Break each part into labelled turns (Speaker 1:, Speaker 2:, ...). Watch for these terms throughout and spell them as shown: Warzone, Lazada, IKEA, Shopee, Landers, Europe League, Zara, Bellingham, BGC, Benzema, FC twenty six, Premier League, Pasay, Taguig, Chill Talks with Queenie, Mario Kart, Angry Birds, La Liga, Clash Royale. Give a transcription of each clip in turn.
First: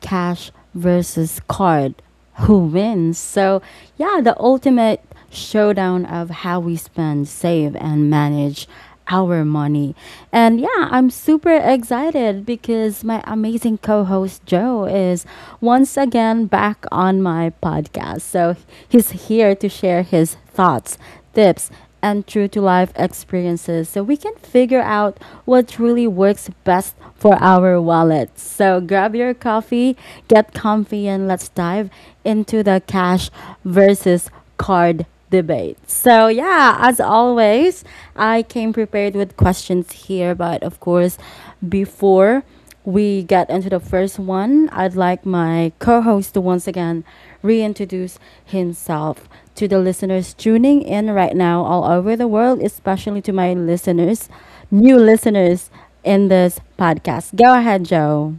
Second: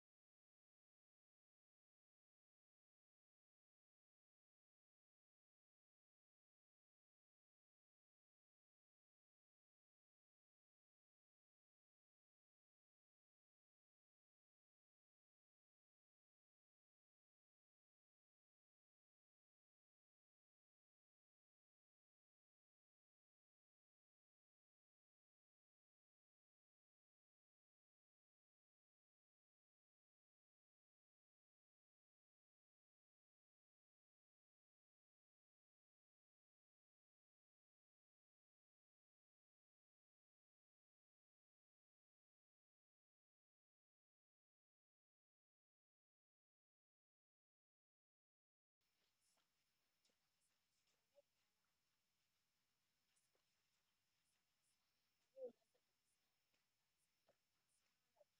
Speaker 1: cash versus card. Who wins? So, yeah, the ultimate showdown of how we spend, save, and manage our money. And yeah, I'm super excited because my amazing co host Joe is once again back on my podcast. So he's here to share his thoughts, tips, and true to life experiences so we can figure out what truly works best for our wallets. So grab your coffee, get comfy, and let's dive into the cash versus card debate. So, yeah, as always, I came prepared with questions here, but of course, before we get into the first one, I'd like my co host to once again reintroduce himself to the listeners tuning in right now all over the world, especially to my listeners, new listeners in this podcast. Go ahead, Joe.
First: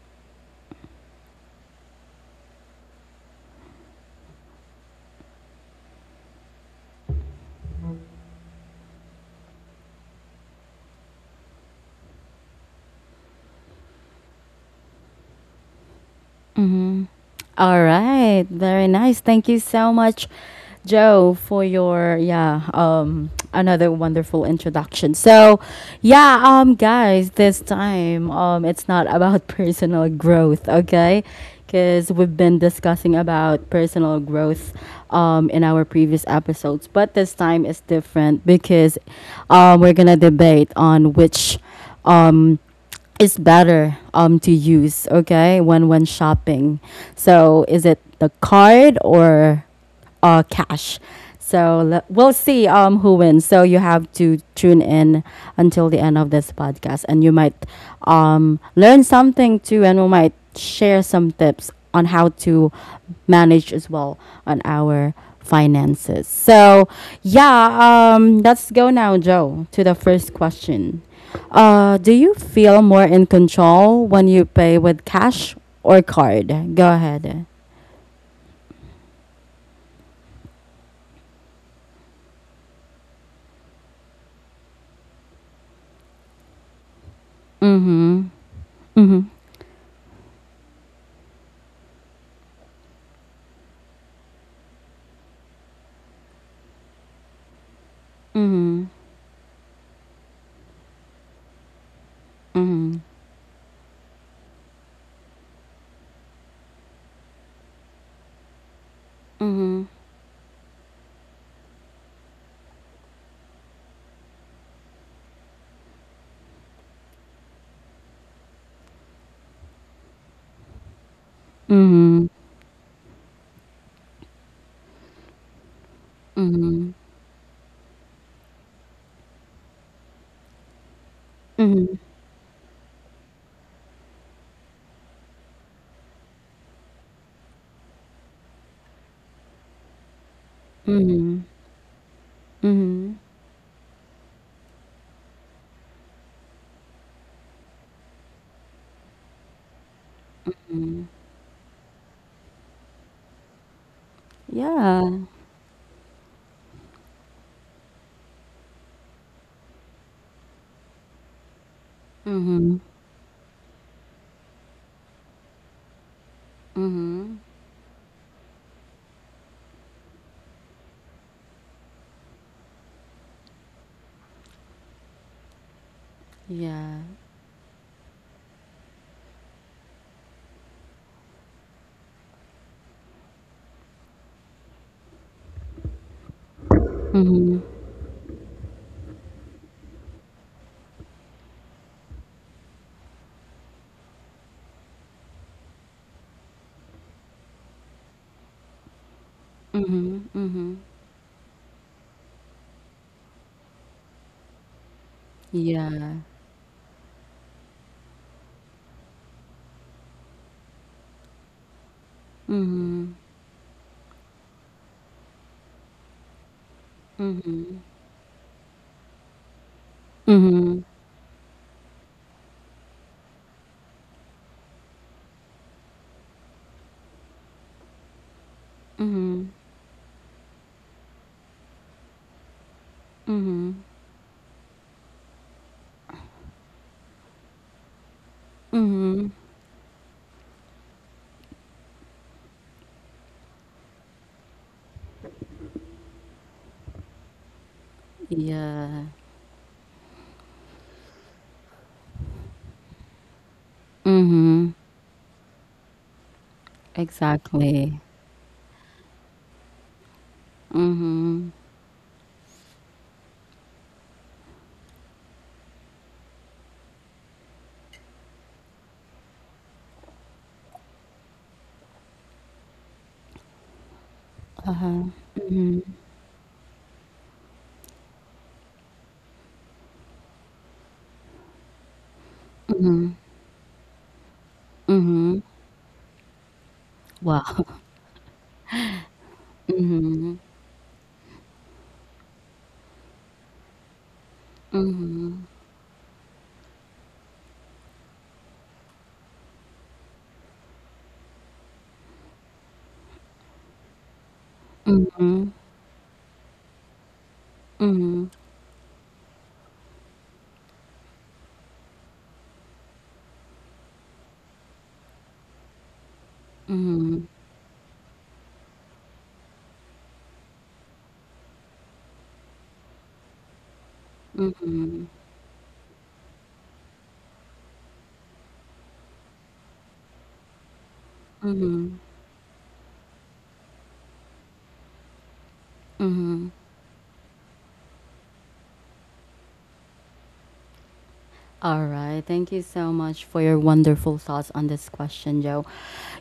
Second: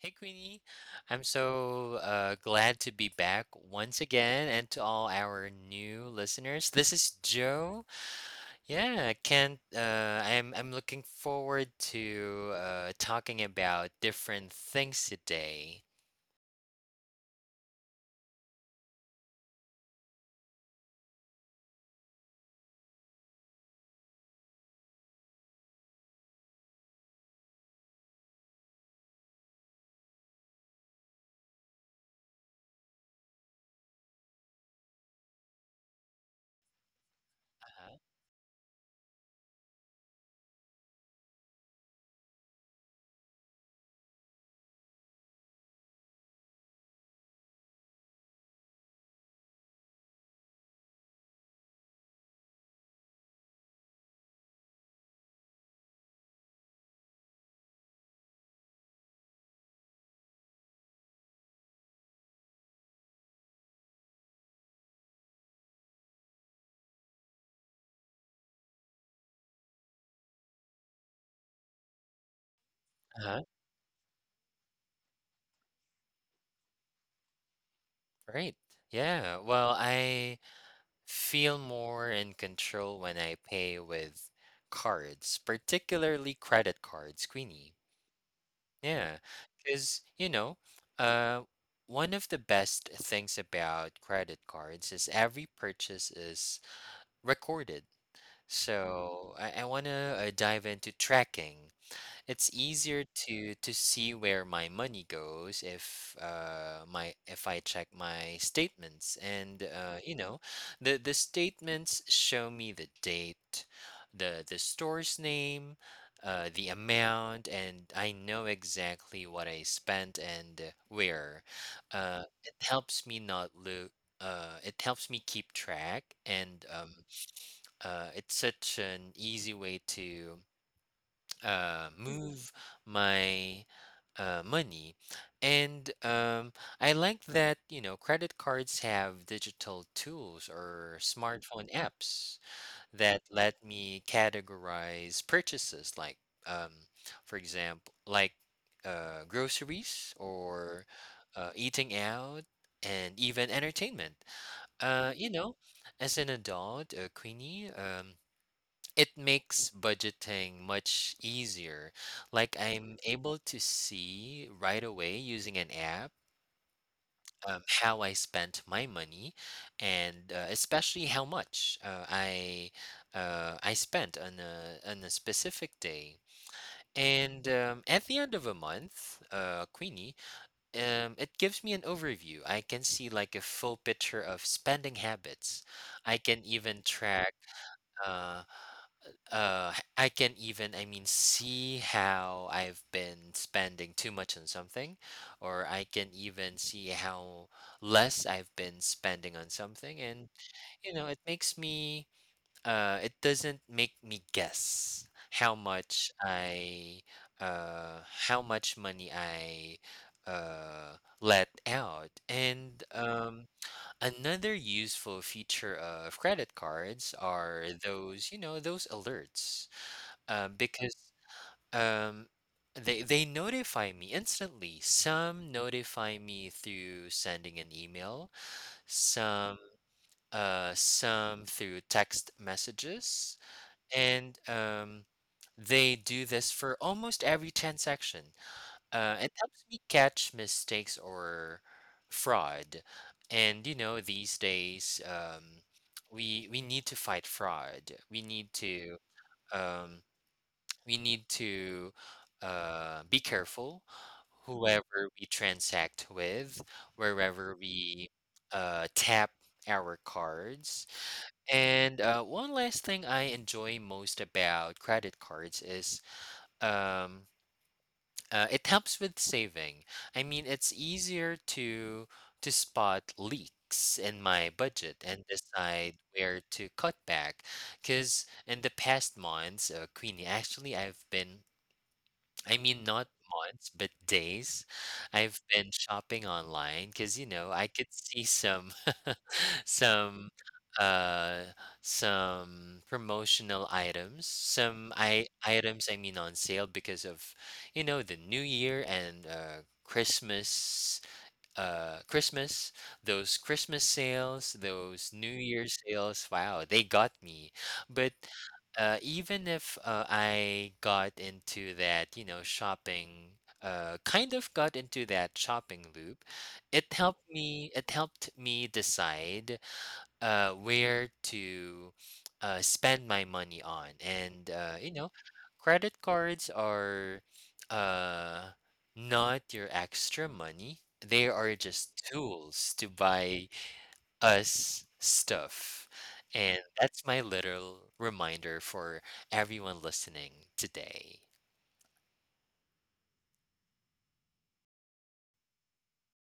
Speaker 2: Hey Queenie, I'm so glad to be back once again, and to all our new listeners, this is Joe. Yeah, I can't. I'm looking forward to talking about different things today.
Speaker 1: Hmm. All right, very nice. Thank you so much, Joe, for your yeah, another wonderful introduction. So, yeah, guys, this time it's not about personal growth, okay? Because we've been discussing about personal growth in our previous episodes, but this time is
Speaker 2: Uh-huh.
Speaker 1: different because we're gonna debate on which um is better to use, okay, when shopping. So is it the card or cash. So we'll see, who wins. So you have to tune in until the end of this podcast, and you might learn something too, and we might share some tips on how to manage as well on our finances. So yeah, let's go now, Joe, to the first question. Do you feel more in
Speaker 2: Uh-huh.
Speaker 1: control when you pay with cash or card? Go ahead.
Speaker 2: Right. Yeah. Well, I feel more in control when I pay with cards, particularly credit cards, Queenie. Yeah, because you know, uh, one of the best things about credit cards is every purchase is recorded.
Speaker 1: Mm-hmm.
Speaker 2: So I want to dive into tracking. It's
Speaker 1: Mm-hmm.
Speaker 2: easier to see where my money goes if my if I check my statements, and
Speaker 1: Mm-hmm.
Speaker 2: the statements show me the date, the store's name, the amount, and I know exactly what I spent, and where.
Speaker 1: Mhm.
Speaker 2: It helps me not look. It helps me keep track, and it's such an easy way to Mhm.
Speaker 1: Mhm.
Speaker 2: move my money. And I like that, credit cards have digital tools or
Speaker 1: Mhm.
Speaker 2: smartphone apps
Speaker 1: Mhm.
Speaker 2: that let me categorize purchases, like, um, for example, like groceries or eating out and even entertainment.
Speaker 1: Yeah.
Speaker 2: Uh, you know, as an adult, Queenie, it makes budgeting much easier. Like,
Speaker 1: Mhm.
Speaker 2: I'm able to see right away using an app how I spent my money, and especially how much I spent on a specific day.
Speaker 1: Yeah.
Speaker 2: And at the end of a month, Queenie, it gives me an overview. I can see like a full picture of spending habits. I can even track.
Speaker 1: Mhm.
Speaker 2: Uh, I can even, I mean, see how I've been spending too much on something, or I can even see how less I've been spending on something.
Speaker 1: Mhm.
Speaker 2: And
Speaker 1: Mhm.
Speaker 2: it makes me — it doesn't make me guess how much
Speaker 1: Yeah.
Speaker 2: I uh how much money I let out. And another useful feature of credit cards are those alerts,
Speaker 1: Mhm.
Speaker 2: because um, they notify me instantly. Some notify me through sending an email, some some through text messages, and they do this for almost every transaction. It helps me catch mistakes or fraud. And these days, we need to fight fraud.
Speaker 1: Yeah.
Speaker 2: Um, we need to be careful
Speaker 1: Mm.
Speaker 2: whoever we transact with, wherever
Speaker 1: Exactly.
Speaker 2: we tap our cards. And one last thing I enjoy most about credit cards is um, it helps with saving. I mean, it's easier to spot leaks in my budget and decide where to cut back. Because in the past months, Queenie, actually, I've been — I mean, not months, but days — I've been shopping online because,
Speaker 1: Wow.
Speaker 2: I could see some some uh some promotional items, some I items, I mean, on sale because of, the new year and Christmas, those Christmas sales, those New Year's sales. Wow, they got me. But even if I got into that, you know, shopping, kind of got into that shopping loop, it helped me. It helped me decide where to spend my money on. And, credit cards are uh, not your extra money, they are just tools to buy us stuff. And that's my little reminder for everyone listening today.
Speaker 1: All right. Thank you so much for your wonderful thoughts on this question, Joe.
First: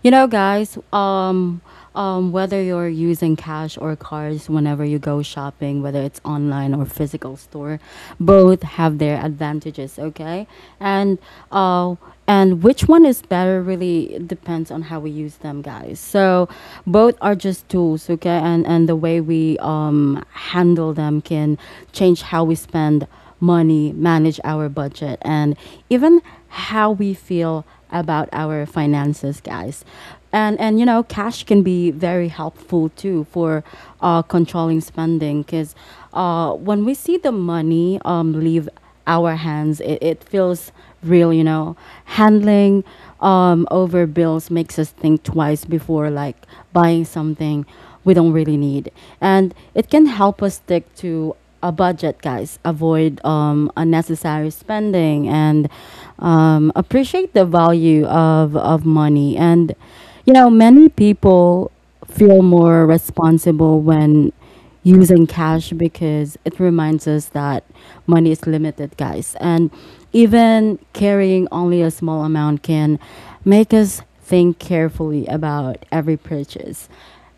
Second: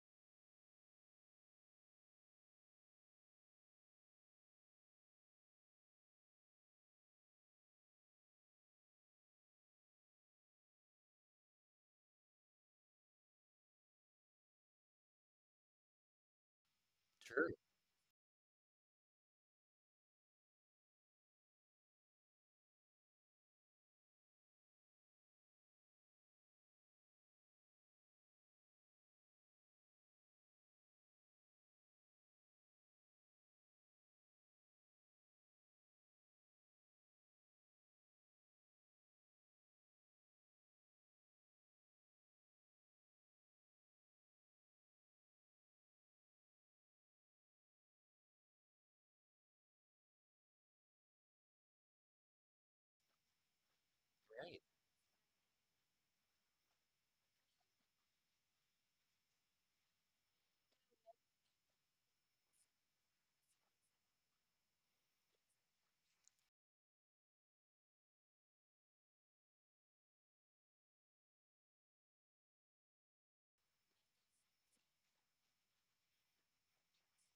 Speaker 1: You know, guys, whether you're using cash or cards whenever you go shopping, whether it's online or physical store, both have their advantages, okay? And uh, and which one is better really depends on how we use them, guys. So both are
Speaker 2: Sure,
Speaker 1: just tools, okay? And the way we handle them can change how we spend money, manage our budget, and even how we feel about our finances, guys. And you know, cash can be very helpful too for controlling spending because when we see the money leave our hands. It feels real, you know. Handling over bills makes us think twice before like buying something we don't really need. And it can help us stick to a budget, guys. Avoid unnecessary
Speaker 2: right.
Speaker 1: spending and appreciate the value of money. And, you know, many people feel more responsible when using cash because it reminds us that money is limited, guys. And even carrying only a small amount can make us think carefully about every purchase.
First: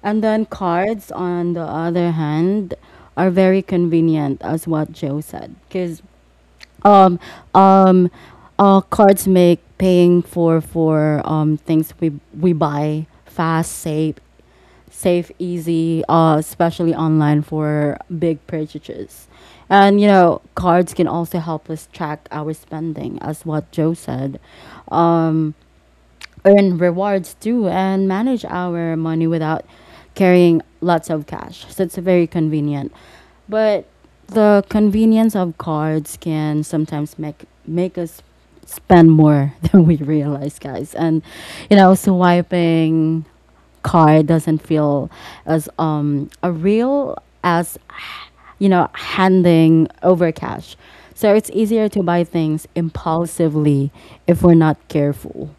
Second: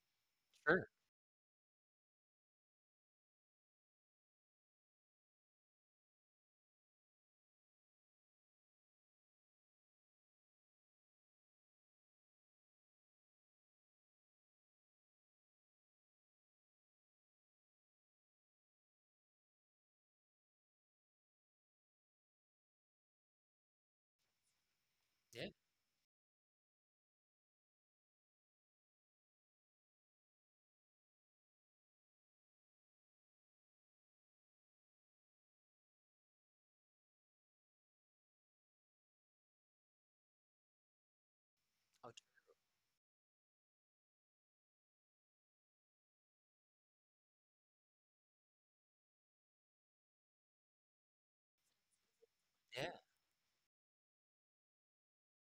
Speaker 1: And then
Speaker 2: Sure.
Speaker 1: cards, on the other hand, are very convenient, as what Joe said, because um um cards make paying for things we buy fast, safe, easy, especially online for big purchases. And you know, cards can also help us track our spending, as what Joe said,
Speaker 2: Yeah.
Speaker 1: earn rewards too, and manage our money without carrying lots of cash. So it's very convenient. But the convenience of cards can sometimes make us spend more than we realize, guys. And you know,
Speaker 2: Oh,
Speaker 1: swiping car doesn't feel as a real as you know handing over cash. So it's easier to buy things
Speaker 2: yeah.
Speaker 1: impulsively if we're not careful.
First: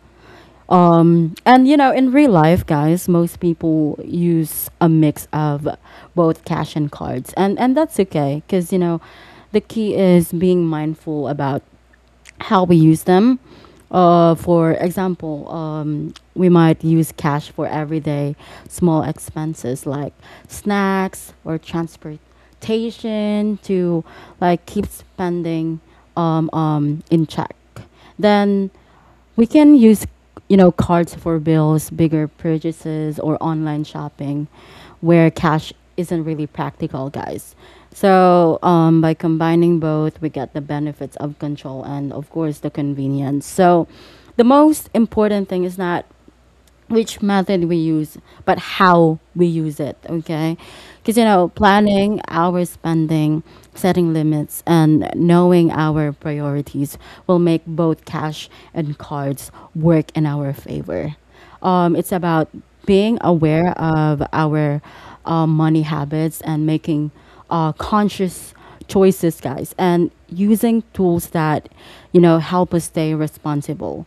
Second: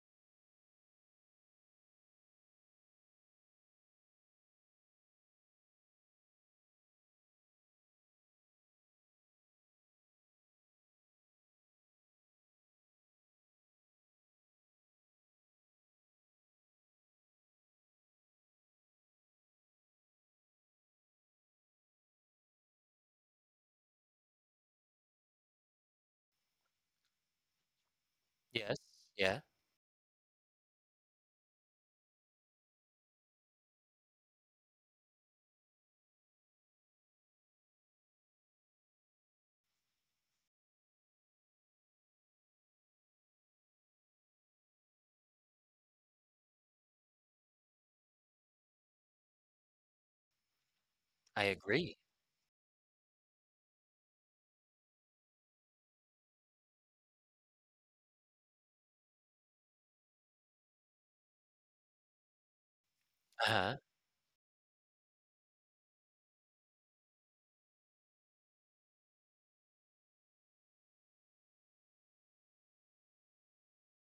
Speaker 1: And you know, in real life, guys, most people use a mix of both cash and cards, and that's okay because you know, the key is being mindful about how we use them. For example, we might use cash for everyday small expenses like snacks or transportation to like keep spending in check. Then
Speaker 2: Yes. Yeah.
Speaker 1: we can use, you know, cards for bills, bigger purchases, or online shopping where cash isn't really practical, guys. So, by combining both, we get the benefits of control and, of course, the convenience. So, the most important thing is not which method we use, but how we use it, okay? Because, you
Speaker 2: I
Speaker 1: know,
Speaker 2: agree.
Speaker 1: planning our spending, setting limits, and knowing our priorities will make both cash and cards work in our favor. It's about being
Speaker 2: Uh
Speaker 1: aware
Speaker 2: huh.
Speaker 1: of our money habits and making conscious choices, guys, and using tools that, you know, help us stay responsible.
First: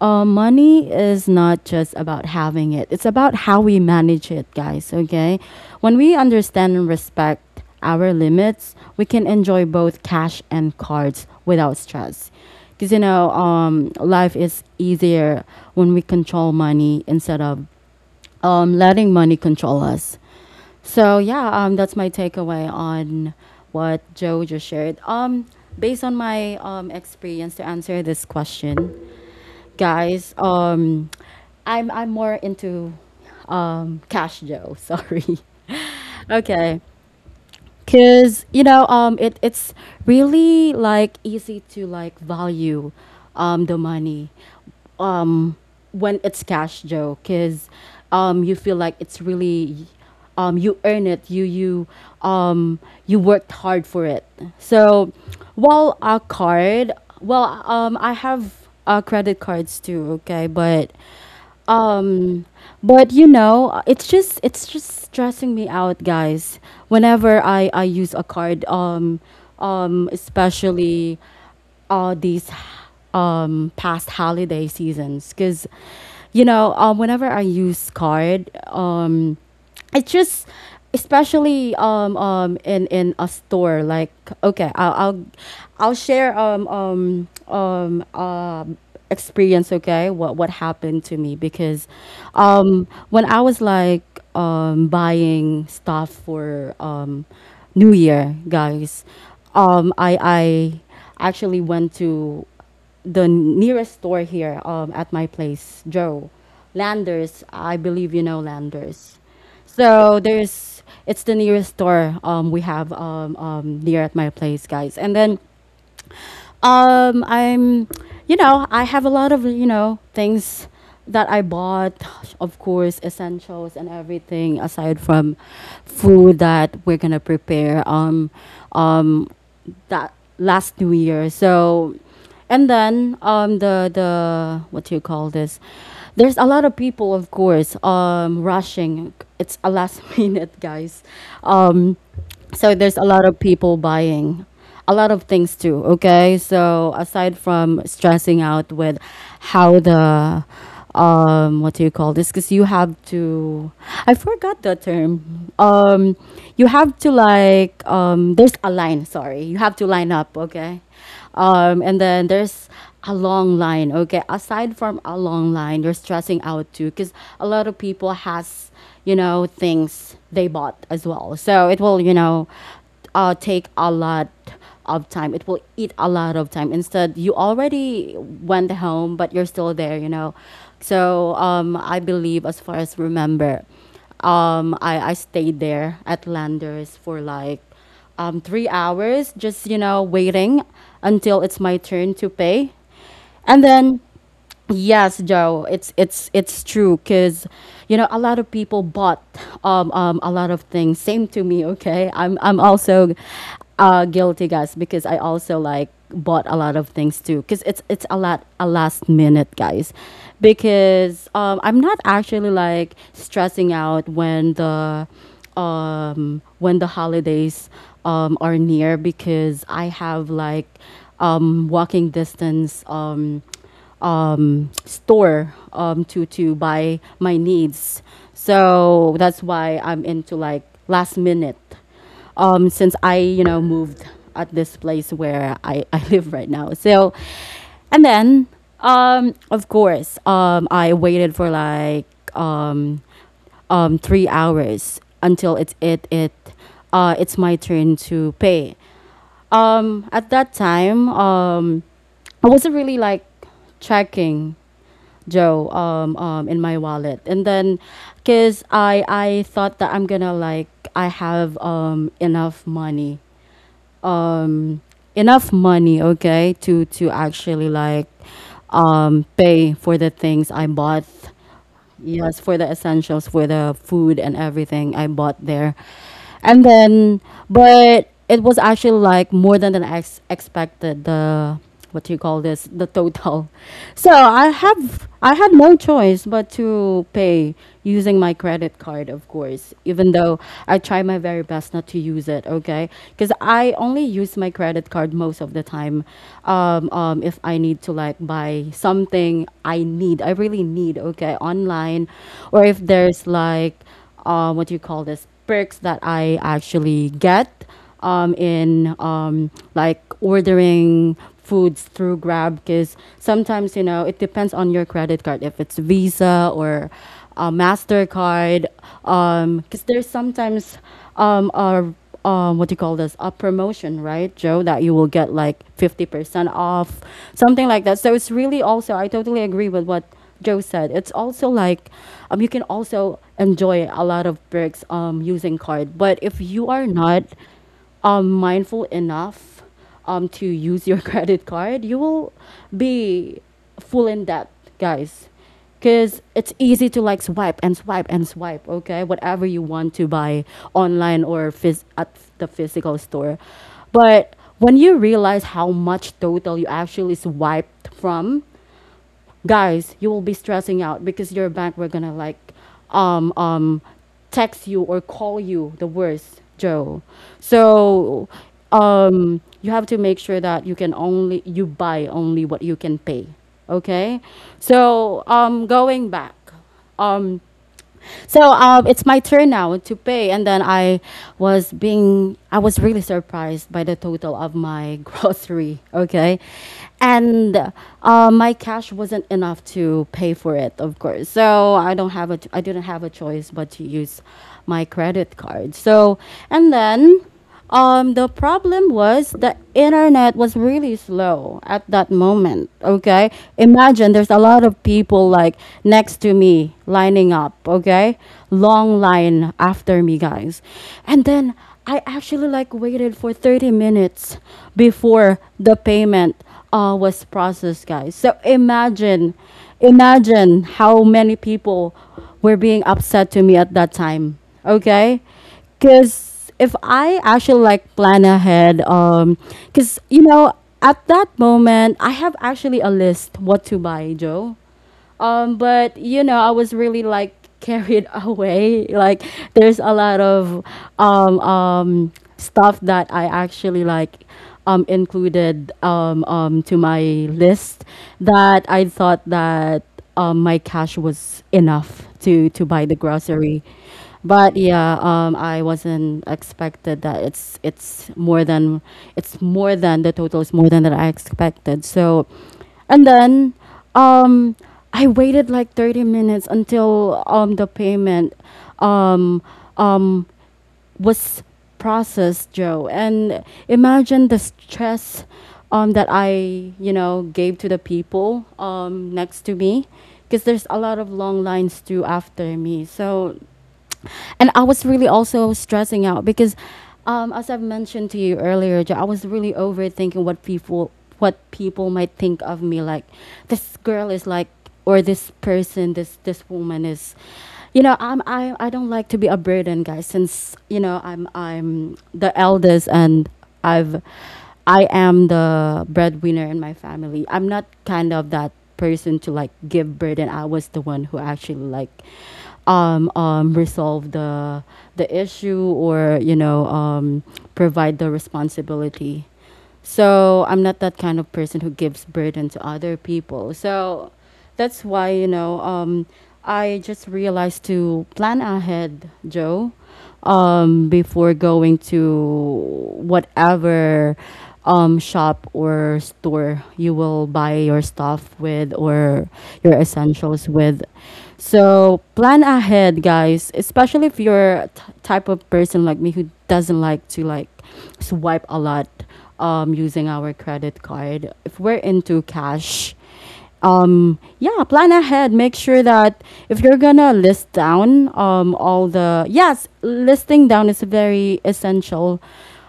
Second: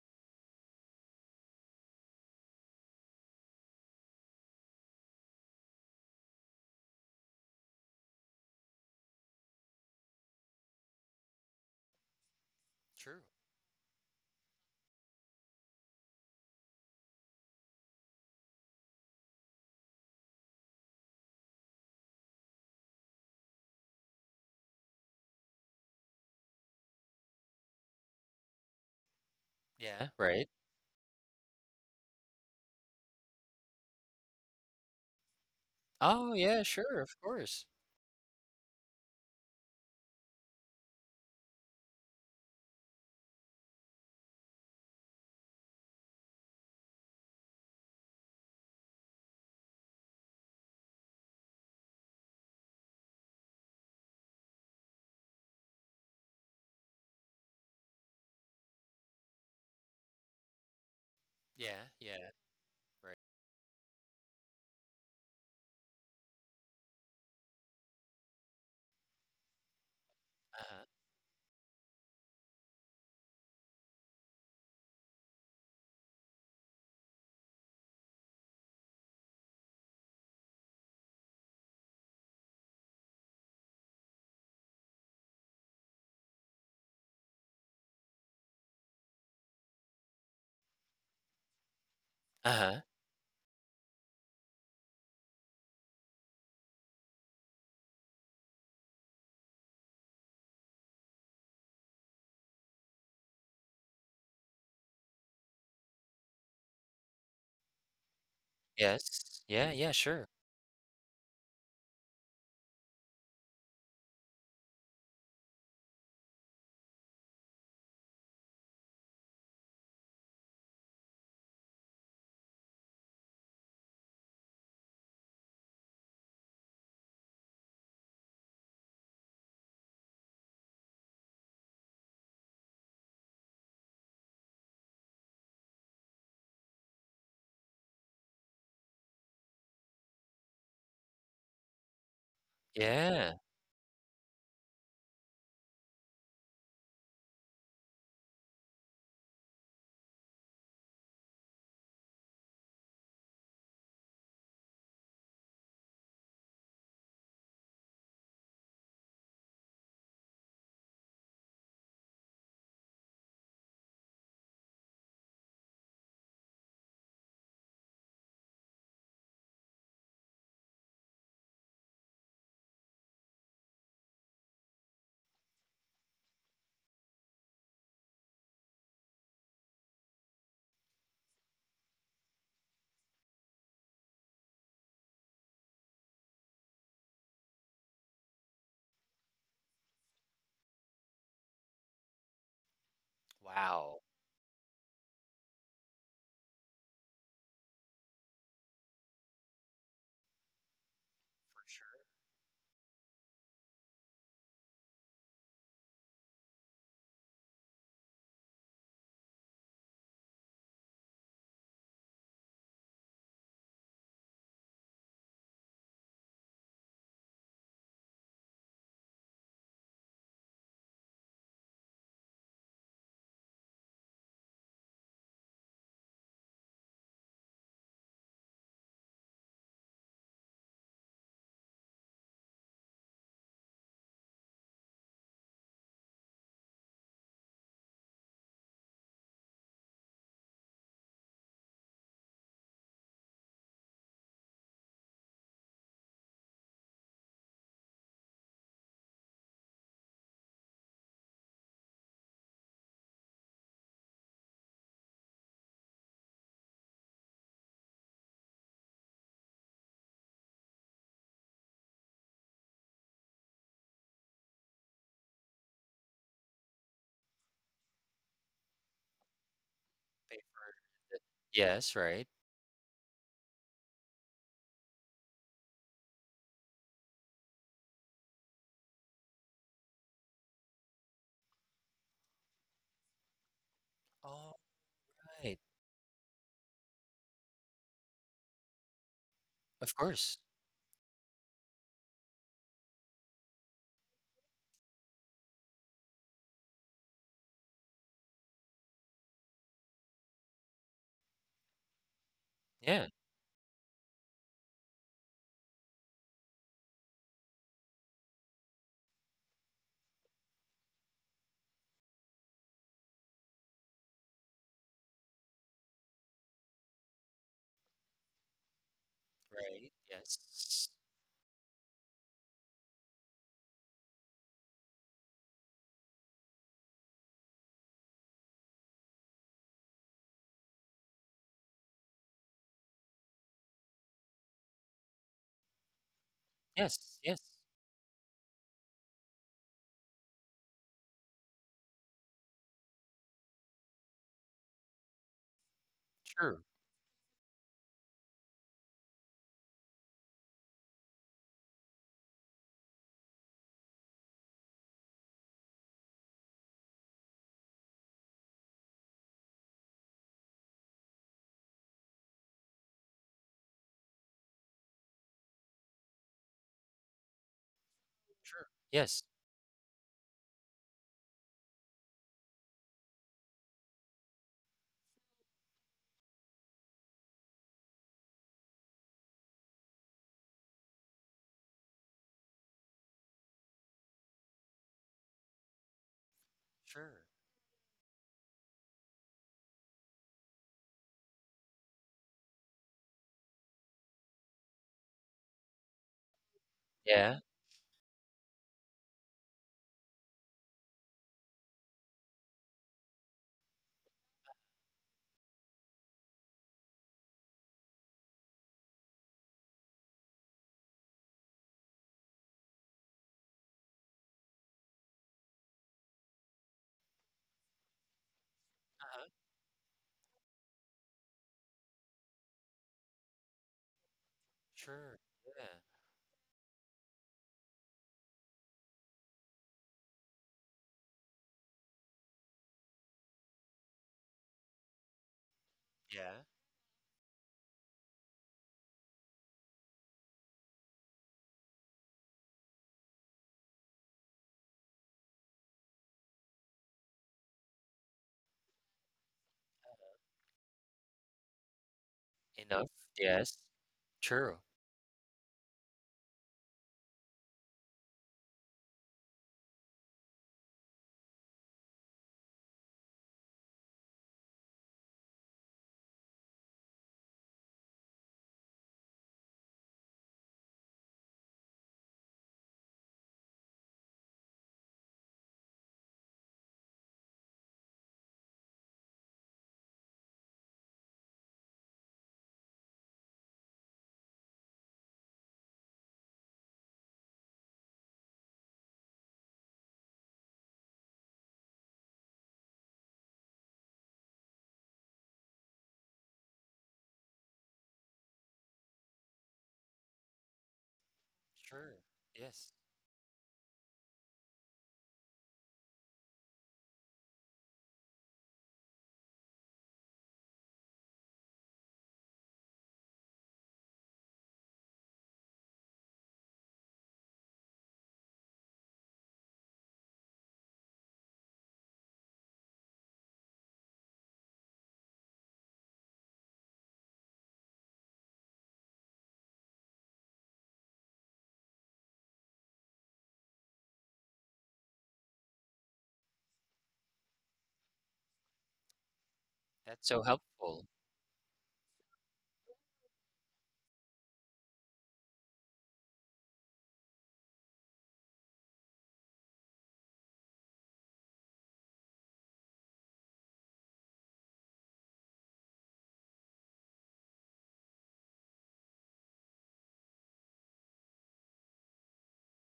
Speaker 1: Money is not just about having it, it's about how we manage it, guys, okay? When we understand and respect our limits, we can enjoy both cash and cards without stress. Because, you
Speaker 2: True.
Speaker 1: know, life is easier when we control money instead of letting money control us. So yeah, that's my takeaway on what Joe just shared. Based on my experience to answer this question,
Speaker 2: Yeah.
Speaker 1: guys,
Speaker 2: Right.
Speaker 1: I'm more into cash, Joe. Sorry.
Speaker 2: Oh, yeah,
Speaker 1: Okay,
Speaker 2: sure. Of course.
Speaker 1: cause you know, it's really like easy to like value, the money, um, when it's cash, Joe. Cause, you feel like it's really, you earn it. You, um, you worked hard for it. So, while a card, well, I have credit cards too. Okay,
Speaker 2: Yeah, yeah,
Speaker 1: um, but
Speaker 2: right.
Speaker 1: you know, it's just stressing me out, guys. Whenever I use a card,
Speaker 2: Uh-huh.
Speaker 1: especially these past holiday seasons, because you know, whenever I use card, it's just especially in a store like okay I'll share experience okay what happened to me because
Speaker 2: Uh-huh.
Speaker 1: when I was like buying stuff for new year, guys, I actually went to the nearest store here at my place, Joe, Landers, I believe. You know Landers?
Speaker 2: Yes. Yeah, yeah,
Speaker 1: So
Speaker 2: sure.
Speaker 1: there's it's the nearest store we have near at my place, guys. And then I'm you know, I have a lot of, you know, things that I bought, of course, essentials and everything aside from food that we're going to prepare. Um that last New Year. So, and then the what do you call this? There's a lot of people, of course, rushing. It's a last minute, guys. Um, so there's a lot
Speaker 2: Yeah.
Speaker 1: of people buying a lot of things too. Okay, so aside from stressing out with how the what do you call this? Because you have to, I forgot the term. You have to like, there's a line, sorry. You have to line up, okay? And then there's a long line, okay? Aside from a long line, you're stressing out too because a lot of people has, you know, things they bought as well. So it will, you know, take a lot of time. It will eat a lot of time. Instead, you already went home, but you're still there, you know. So I believe, as far as remember, I stayed there at Landers for like 3 hours, just, you know, waiting until it's my turn to pay. And then
Speaker 2: Wow.
Speaker 1: Yes, Joe. It's true because you know a lot of people bought a lot of things. Same to me, okay? I'm also guilty, guys, because I also like bought a lot of things too because it's a lot a last minute, guys, because I'm not actually like stressing out when the holidays are near because I have like walking distance. Store to buy my needs. So that's why I'm into like last minute. Since I you know moved at this place where I, I live right now. So and then of course I waited for like um, 3 hours until it's my turn to pay. At that time, I wasn't really like checking, Joe, in my wallet, and then because I thought that I'm gonna like I have um, enough money, okay, to actually like pay for the things
Speaker 2: Paper.
Speaker 1: I bought.
Speaker 2: Yes, right.
Speaker 1: Yes, for the essentials, for the food and everything I bought there. And then, but it was actually like more than I ex- expected the, what do you call this, the total. So
Speaker 2: All
Speaker 1: I had
Speaker 2: right.
Speaker 1: no choice but to pay using my credit card, of course,
Speaker 2: Of
Speaker 1: even
Speaker 2: course.
Speaker 1: though I try my very best not to use it, okay? Because I only use my credit card most of the time if I need to like buy something I need, I really need, okay, online, or if
Speaker 2: Yeah.
Speaker 1: there's like, what do you call this, perks that I actually get in like ordering foods through Grab, because sometimes you know it depends on your credit card if it's Visa or Mastercard, because
Speaker 2: Right.
Speaker 1: there's sometimes
Speaker 2: Yes.
Speaker 1: a what do you call this? A promotion, right, Joe? That you will get like 50% off, something like that. So it's really also I totally agree with what Joe said. It's also like you can also enjoy a lot of perks using card, but if you are
Speaker 2: Yes,
Speaker 1: not
Speaker 2: yes.
Speaker 1: mindful enough to use your credit card, you will be full in debt, guys. Because it's
Speaker 2: Sure.
Speaker 1: easy to like swipe and swipe and swipe, okay? Whatever you want to buy online or at the physical store. But when you realize how much total you actually swiped from, guys, you will be stressing out because your bank were gonna like um um text you or call you the worst, Joe. So
Speaker 2: Sure. Yes.
Speaker 1: you have to make sure that you buy only what you can pay. Okay? So going back. Um it's my turn now to pay, and then I was really surprised by the total of my grocery. Okay,
Speaker 2: Sure.
Speaker 1: and my cash wasn't enough to pay for it, of course. So I didn't have a choice but to use my credit card. So and then.
Speaker 2: Yeah.
Speaker 1: The problem was the internet was really slow at that moment. Okay, imagine there's a lot of people like next to me lining up. Okay, long line after me, guys, and then I actually like waited for 30 minutes before the payment was processed, guys. So
Speaker 2: Uh-huh.
Speaker 1: imagine, imagine how many people were being upset to me at that time. Okay,
Speaker 2: Sure. Yeah.
Speaker 1: because if I actually like plan ahead, because you know, at that moment, I have actually a list what to buy, Joe. But you know,
Speaker 2: Yeah.
Speaker 1: I was really like carried away. Like there's a lot of stuff that I actually like included to my list, that I thought that my cash was enough to buy
Speaker 2: Enough.
Speaker 1: the
Speaker 2: Yes.
Speaker 1: grocery. But
Speaker 2: True.
Speaker 1: yeah, I wasn't expected that it's more than the total is more than that I expected. So, and then um, I waited like 30 minutes until the payment um, um, was processed, Joe. And imagine the stress that I you know gave to the people next to me, because there's a lot of long lines too after me. So, and I was really also stressing out because, as I've mentioned to you earlier, Jo, I was really overthinking what people might think of me. Like, this girl is like, or this person, this woman is, you know, I don't like to be a burden, guys. Since you know I'm
Speaker 2: Sure.
Speaker 1: the
Speaker 2: Yes.
Speaker 1: eldest, and I've I am the breadwinner in my family. I'm not kind of that person to like give burden. I was the one who actually like resolve the issue, or you know provide the responsibility. So I'm not that kind of person who gives burden to other people. So that's why, you know, I just realized to plan ahead, Joe, before going to whatever shop or store you will buy your stuff with, or your
Speaker 2: That's so
Speaker 1: essentials with.
Speaker 2: helpful.
Speaker 1: So plan ahead, guys, especially if you're a type of person like me who doesn't like to like swipe a lot using our credit card. If we're into cash, yeah, plan ahead. Make sure that if you're gonna list down all the yes, listing down is very essential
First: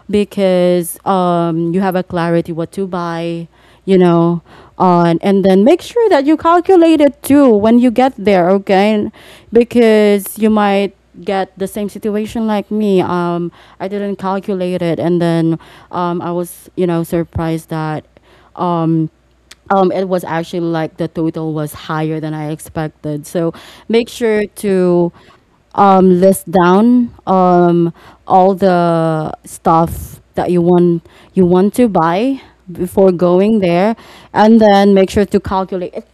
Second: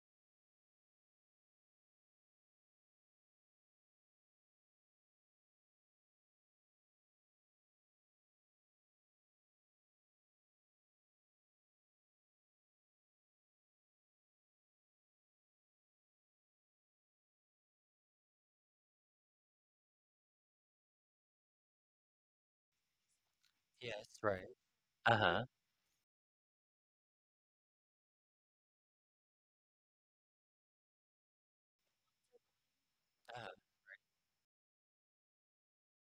Speaker 1: because you have a clarity what to buy, you know, on and then make sure that you calculate it too when you get there, okay. And because you might get the same situation like me. I didn't calculate it, and then I was, you know, surprised that um it was actually like the total was higher than I expected. So
Speaker 2: Yes,
Speaker 1: make
Speaker 2: right.
Speaker 1: sure to
Speaker 2: Uh-huh.
Speaker 1: list down all the stuff that you want to buy before
Speaker 2: Uh-huh.
Speaker 1: going there, and then make sure to calculate it.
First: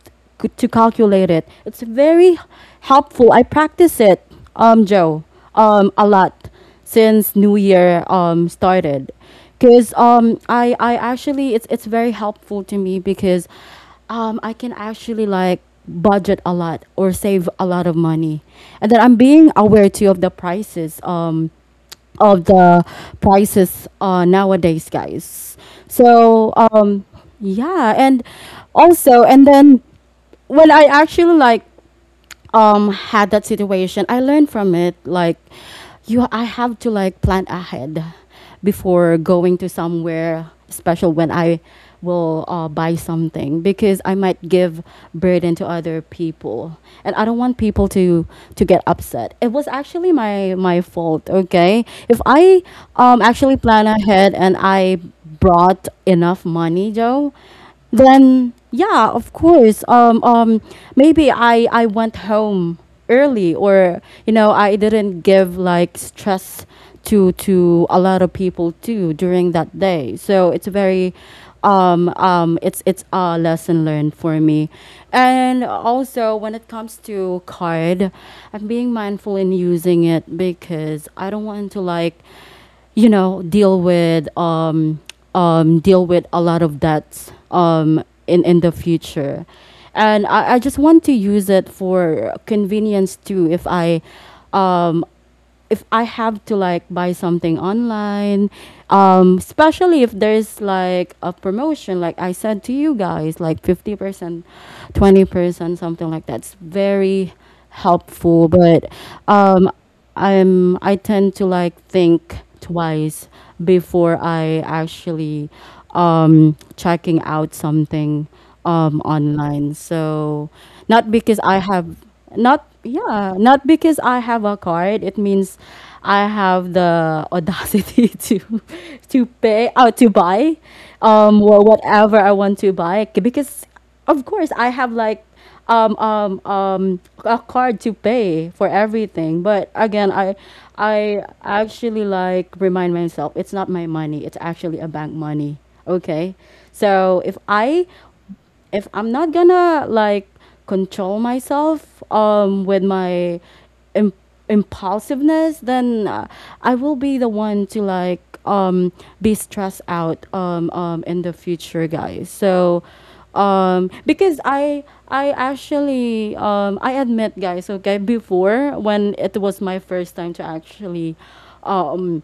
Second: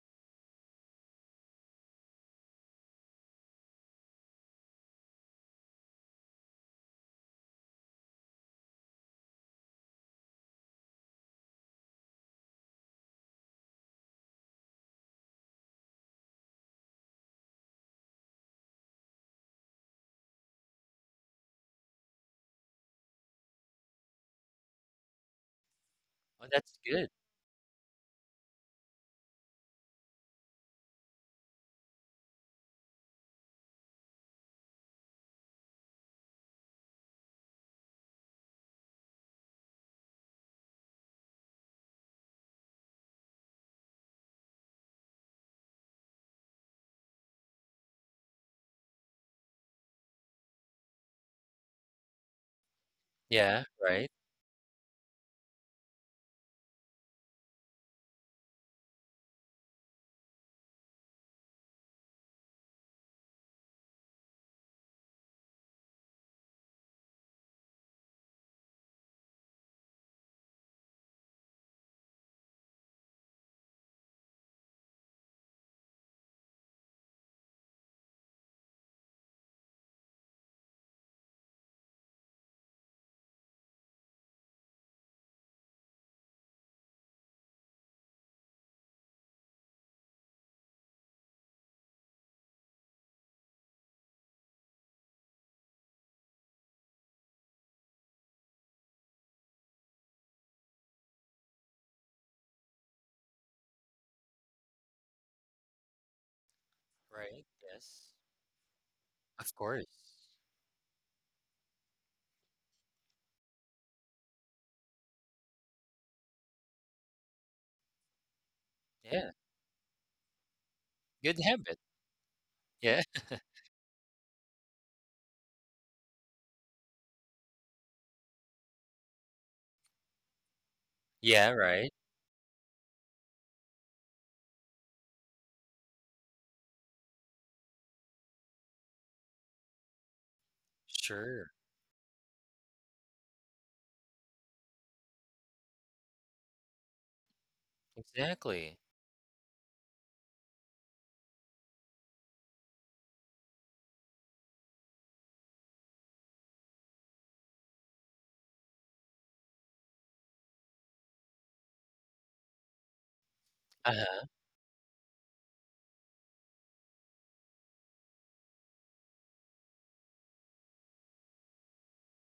Speaker 1: To calculate it, it's very helpful. I practice it, Joe, a lot since New Year started, because I actually it's very helpful to me because I can actually like budget a lot or save a lot of money, and then I'm being aware too of the prices nowadays, guys.
Speaker 2: Oh,
Speaker 1: so
Speaker 2: that's
Speaker 1: um
Speaker 2: good.
Speaker 1: yeah, and also, and then when I actually like had that situation, I learned from it. Like, you I have to like plan ahead before going to somewhere special, when I will buy something, because I might give burden to other people, and I don't want people to get upset. It was actually my fault, okay, if I actually
Speaker 2: Yeah,
Speaker 1: plan
Speaker 2: right.
Speaker 1: ahead and I brought enough money, Joe, then yeah, of course. Maybe I went home early, or you know, I didn't give like stress to a lot of people too during that day. So it's very, it's a lesson learned for me, and also when it comes to card, I'm being mindful in using it because I don't want to like, you know, deal with a lot of debts in the future, and I just want to use it for convenience too. Um, if I have to like buy something online, especially if there's like a promotion, like I said to you guys, like 50%, 20%, something like that's very
Speaker 2: Right. Yes.
Speaker 1: helpful. But
Speaker 2: Of
Speaker 1: um,
Speaker 2: course.
Speaker 1: I'm I tend to like think twice before I actually checking out something
Speaker 2: Yeah,
Speaker 1: online. So not because
Speaker 2: good
Speaker 1: I
Speaker 2: habit.
Speaker 1: have
Speaker 2: Yeah.
Speaker 1: not because I have a card. It means I have the audacity to pay or to buy
Speaker 2: Yeah, right.
Speaker 1: whatever I want to buy, because of course I have like a card to pay for everything. But again, I
Speaker 2: Sure.
Speaker 1: actually like remind myself it's not my money, it's actually a bank money, okay? So if I,
Speaker 2: Exactly.
Speaker 1: if I'm not gonna like control myself with my im- impulsiveness, then I will be the one to like be stressed out in the future, guys. So
Speaker 2: Uh-huh.
Speaker 1: because I actually I admit, guys, okay, before when it was my first time to actually um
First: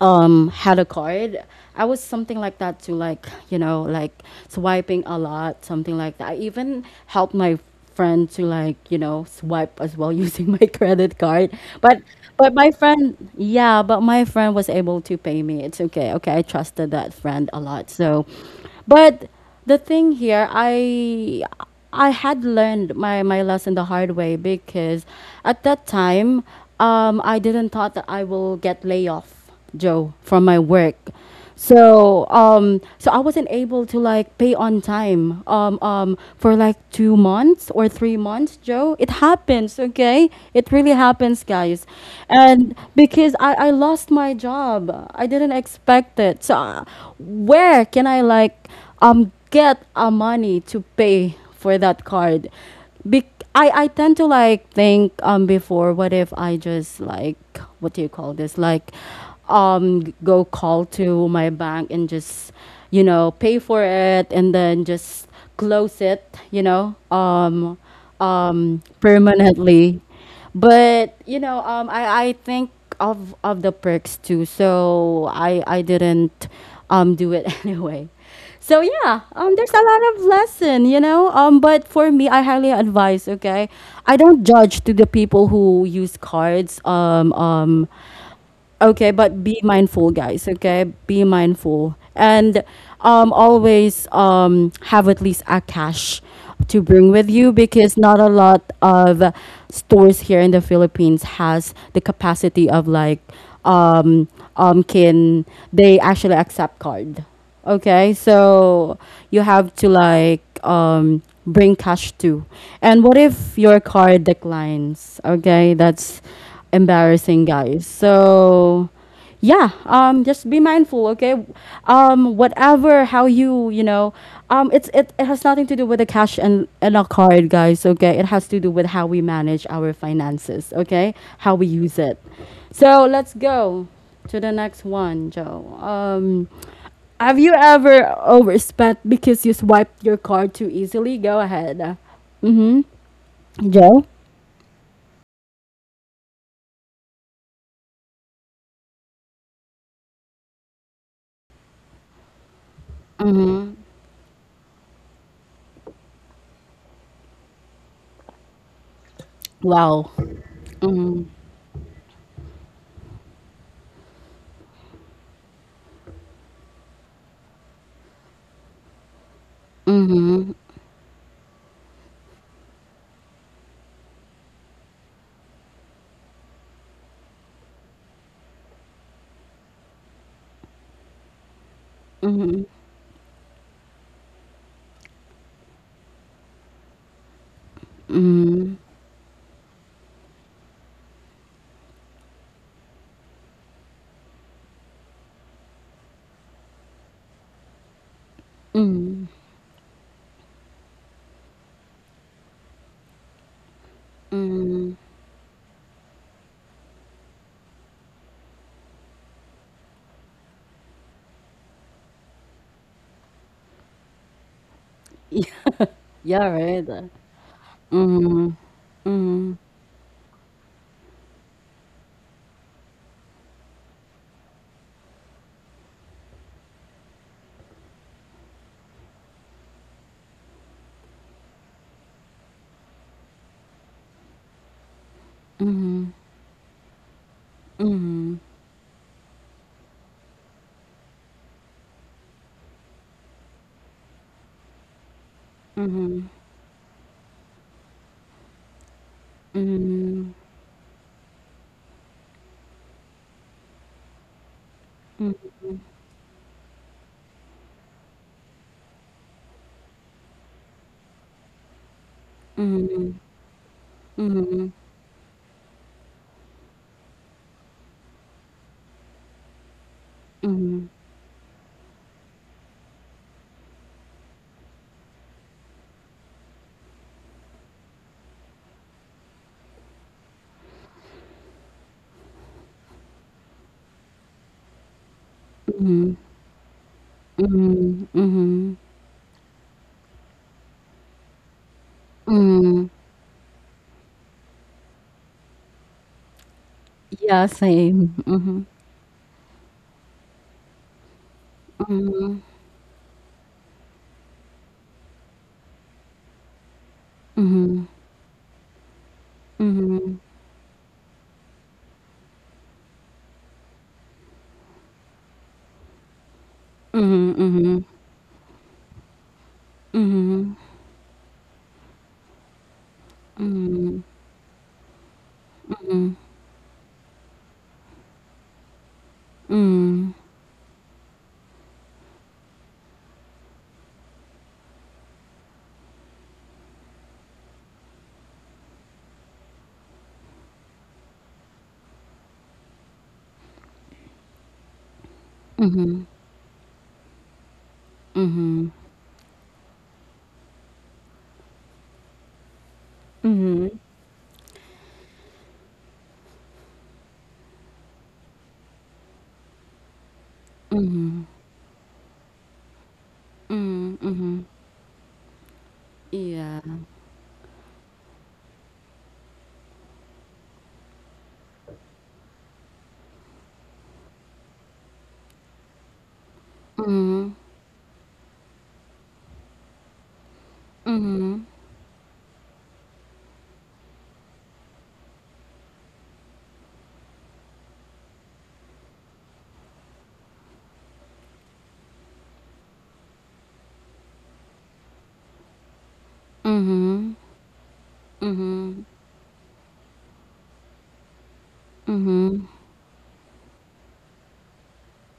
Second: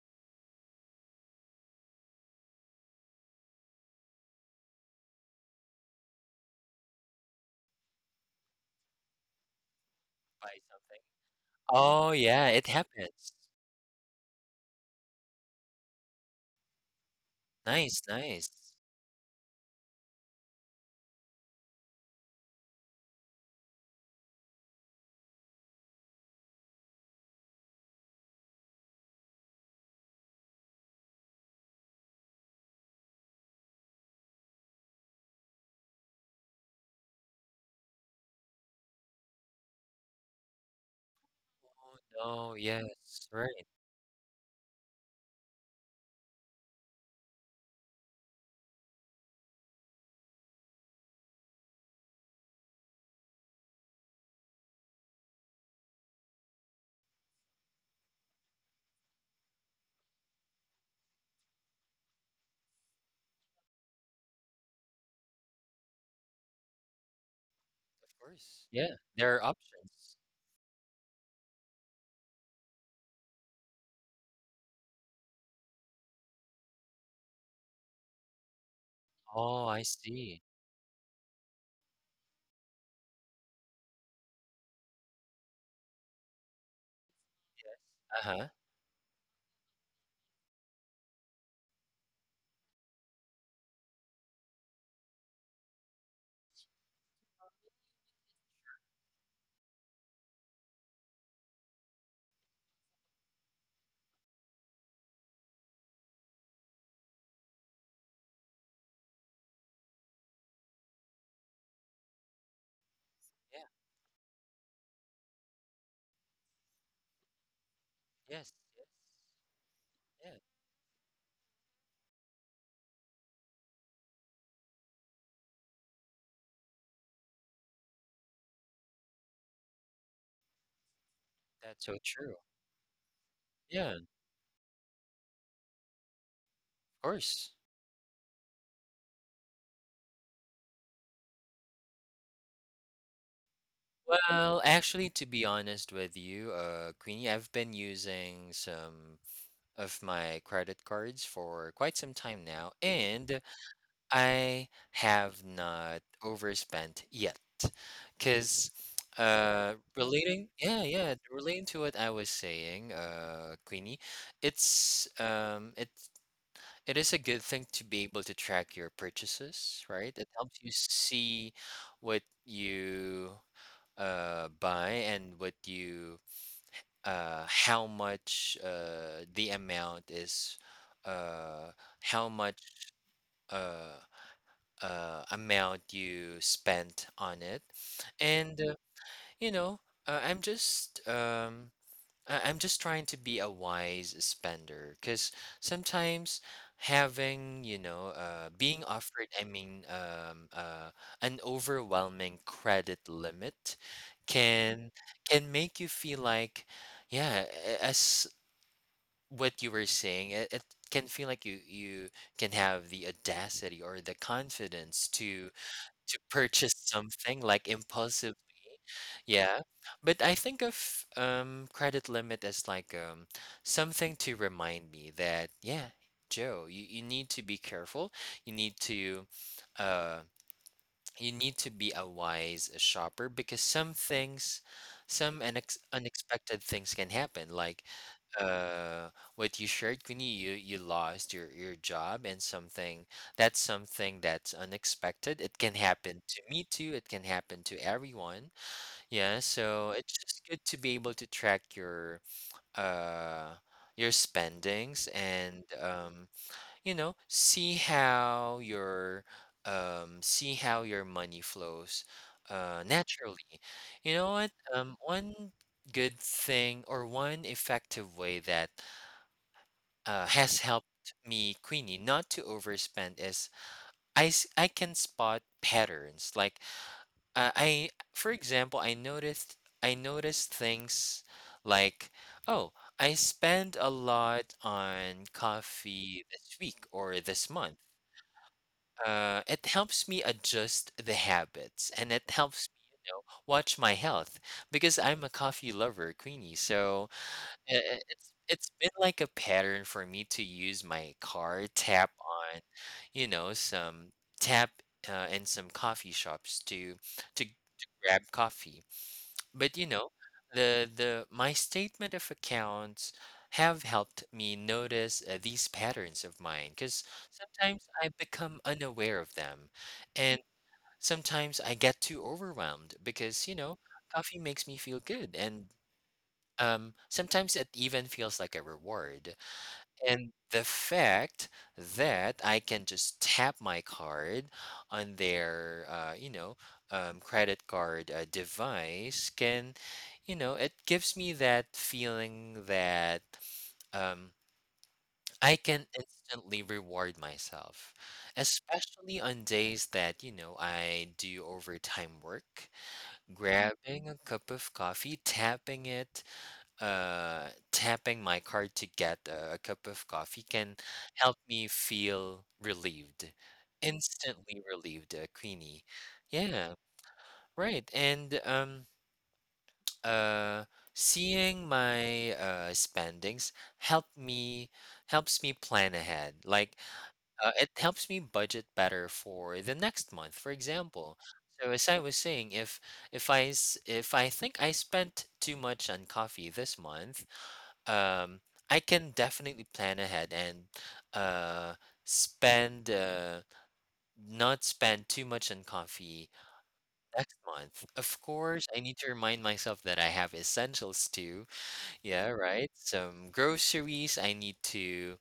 Speaker 1: had a card, I was something like that too, like you know, like swiping a lot, something like that. I even helped my friend to like you know swipe as well using
Speaker 2: Buy
Speaker 1: my
Speaker 2: something.
Speaker 1: credit card. but
Speaker 2: Oh, yeah,
Speaker 1: but
Speaker 2: it
Speaker 1: my friend
Speaker 2: happens.
Speaker 1: yeah but my friend was able to pay me, it's okay, okay, I trusted that friend a lot.
Speaker 2: Nice,
Speaker 1: So
Speaker 2: nice.
Speaker 1: but the thing here, I had learned my lesson the hard way because at that time, I didn't thought that I will get layoff off, Joe, from my work. So I wasn't able to like pay on time for like 2 months or 3 months, Joe. It happens, okay? It really happens, guys.
Speaker 2: Oh, no,
Speaker 1: And
Speaker 2: yes,
Speaker 1: because I
Speaker 2: right.
Speaker 1: I lost my job. I didn't expect it. So where can I like get a money to pay for that card. Be- I tend to like think before, what if I just like, what do you call this, like go call to my bank and just, you know, pay for it, and then just close it, you know,
Speaker 2: Of course. Yeah, there are
Speaker 1: permanently.
Speaker 2: options.
Speaker 1: But you know, I think of the perks too, so I didn't do it anyway. So yeah,
Speaker 2: Oh,
Speaker 1: there's a
Speaker 2: I
Speaker 1: lot of
Speaker 2: see.
Speaker 1: lesson, you know, but for me, I highly advise, okay, I don't judge to the people who use cards
Speaker 2: Uh-huh.
Speaker 1: okay, but be mindful, guys. Okay, be mindful, and always have at least a cash to bring with you, because not a lot of stores here in the Philippines has the capacity of like um, can they actually accept card? Okay, so you have to like bring cash too. And what if
Speaker 2: Yeah.
Speaker 1: your card declines? Okay, that's embarrassing, guys.
Speaker 2: Yes,
Speaker 1: So
Speaker 2: yes.
Speaker 1: yeah,
Speaker 2: Yeah,
Speaker 1: just be mindful, okay? Whatever how you, you know, it has nothing to do with the cash and a card, guys, okay? It has to do with how we manage our finances, okay? How we
Speaker 2: that's so
Speaker 1: use it.
Speaker 2: true.
Speaker 1: So, let's go
Speaker 2: Yeah, of
Speaker 1: to the next one, Joe. Have
Speaker 2: course.
Speaker 1: you ever overspent because you swiped your card too easily? Go ahead. Mm-hmm. Joe?
Speaker 2: Well, actually, to be honest with you, Queenie, I've been using some of my credit cards for quite some time now, and I have not overspent yet. Because
Speaker 1: Wow.
Speaker 2: relating — yeah, yeah —
Speaker 1: Mm,
Speaker 2: relating to what I was saying, Queenie, it's um it it is a good thing to be able to track your purchases, right? It helps you see what you buy, and what you — how much — the amount is — uh how much uh amount you spent on it. And
Speaker 1: mm,
Speaker 2: you know uh, i'm just um, I'm just trying to be a wise spender, because sometimes having being offered,
Speaker 1: mm,
Speaker 2: I mean, an overwhelming credit limit can
Speaker 1: mm.
Speaker 2: can make you feel like, yeah, as what you were saying, it can feel like you can have the audacity or the confidence to
Speaker 1: Yeah, yeah,
Speaker 2: purchase
Speaker 1: right.
Speaker 2: something like impulsive.
Speaker 1: Mm, mm,
Speaker 2: Yeah. But I think of credit limit as like something to remind me that, yeah, Joe, you need to be careful. You need to uh you need to be a wise shopper, because some unexpected things can happen, like
Speaker 1: mm,
Speaker 2: uh what you shared, Queenie. You lost your job, and something that's unexpected. It can
Speaker 1: mm,
Speaker 2: happen
Speaker 1: mm,
Speaker 2: to me too, it can happen to everyone. Yeah. So it's
Speaker 1: mm,
Speaker 2: just good to be able to track uh your spendings, and see how your — money flows naturally. You know what,
Speaker 1: mm,
Speaker 2: one good thing, or one effective way that has helped me, Queenie, not to overspend, is I can spot patterns. Like, I, for example, I noticed things like, oh, I spend a lot on coffee this week or this month.
Speaker 1: mm, mm,
Speaker 2: It helps me adjust the habits, and it helps
Speaker 1: mm.
Speaker 2: me, watch my health, because I'm a coffee lover, Queenie. So
Speaker 1: Yeah,
Speaker 2: yeah, I
Speaker 1: same. Mm-hmm.
Speaker 2: it's been like a pattern for me to use my car, tap on, you know, some tap, in some coffee shops to to
Speaker 1: Mm-hmm.
Speaker 2: to grab coffee. But,
Speaker 1: Mm-hmm.
Speaker 2: the my statement of accounts have helped me notice, these patterns of mine, because
Speaker 1: Mm-hmm. Mm-hmm.
Speaker 2: sometimes I become unaware of them, and
Speaker 1: Mm-hmm.
Speaker 2: sometimes I get too overwhelmed because, you
Speaker 1: Mm-hmm.
Speaker 2: know,
Speaker 1: Mm-hmm.
Speaker 2: coffee makes me feel good, and sometimes it even feels like a reward.
Speaker 1: Mm-hmm.
Speaker 2: And the fact that I can just tap my card on their, credit card device can, it gives me that feeling that, um, I can instantly reward myself,
Speaker 1: Mm-hmm.
Speaker 2: especially on days that, I do overtime work.
Speaker 1: Mm-hmm.
Speaker 2: Grabbing a cup of coffee, tapping it, tapping my card to get a cup of coffee, can help me feel relieved,
Speaker 1: Mm-hmm.
Speaker 2: instantly relieved, Queenie.
Speaker 1: Yeah.
Speaker 2: Yeah, right. And uh, seeing my spendings help me helps me plan ahead. Like,
Speaker 1: Mhm.
Speaker 2: it helps me budget better for the next month, for example.
Speaker 1: Mhm.
Speaker 2: So as I was saying, if I think I spent too much on coffee this month, um, I can definitely plan ahead, and uh, spend not spend too much on coffee
Speaker 1: Mhm.
Speaker 2: next month. Of course, I
Speaker 1: Mhm.
Speaker 2: need to remind myself that I have essentials too. Yeah,
Speaker 1: Mhm.
Speaker 2: right. Some groceries I need to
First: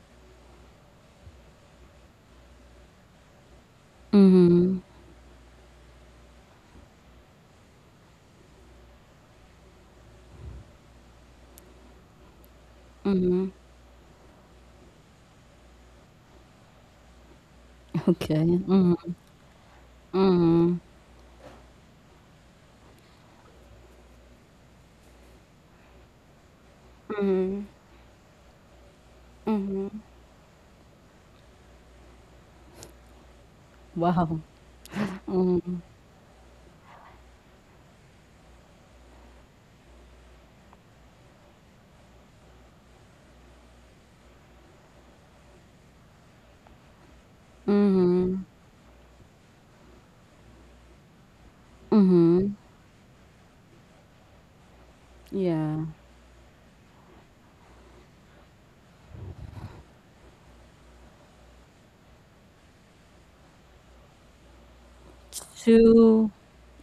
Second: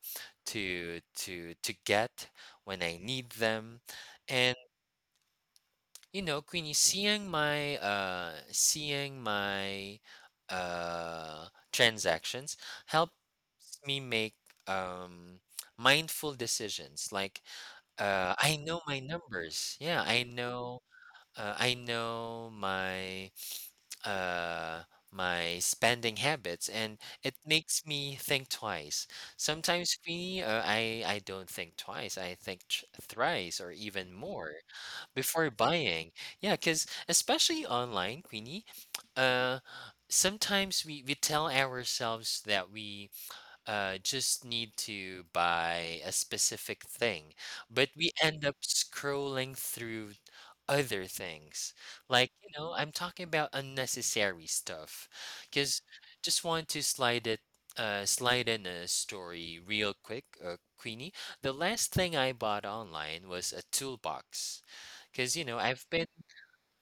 Speaker 2: to to to get when I need them, and
Speaker 1: Mhm.
Speaker 2: Queenie, seeing my transactions helps
Speaker 1: Mhm.
Speaker 2: me make um mindful decisions. Like,
Speaker 1: Okay.
Speaker 2: I know my
Speaker 1: Mhm.
Speaker 2: numbers. Yeah, I
Speaker 1: Mhm.
Speaker 2: know uh, I know my uh my spending habits, and it
Speaker 1: Mhm.
Speaker 2: makes me think twice. Sometimes,
Speaker 1: Mhm.
Speaker 2: Queenie, I don't think twice. I think thrice or even
Speaker 1: Wow.
Speaker 2: more before buying. Yeah, because especially online, Queenie, uh, sometimes we tell ourselves that we just need to buy a specific thing, but we
Speaker 1: Mhm.
Speaker 2: end up scrolling through other things. Like, I'm talking about unnecessary stuff
Speaker 1: Yeah.
Speaker 2: because just want to slide it. Slide in a story real quick, Queenie. The last thing I bought online was a toolbox because I've been —
Speaker 1: Two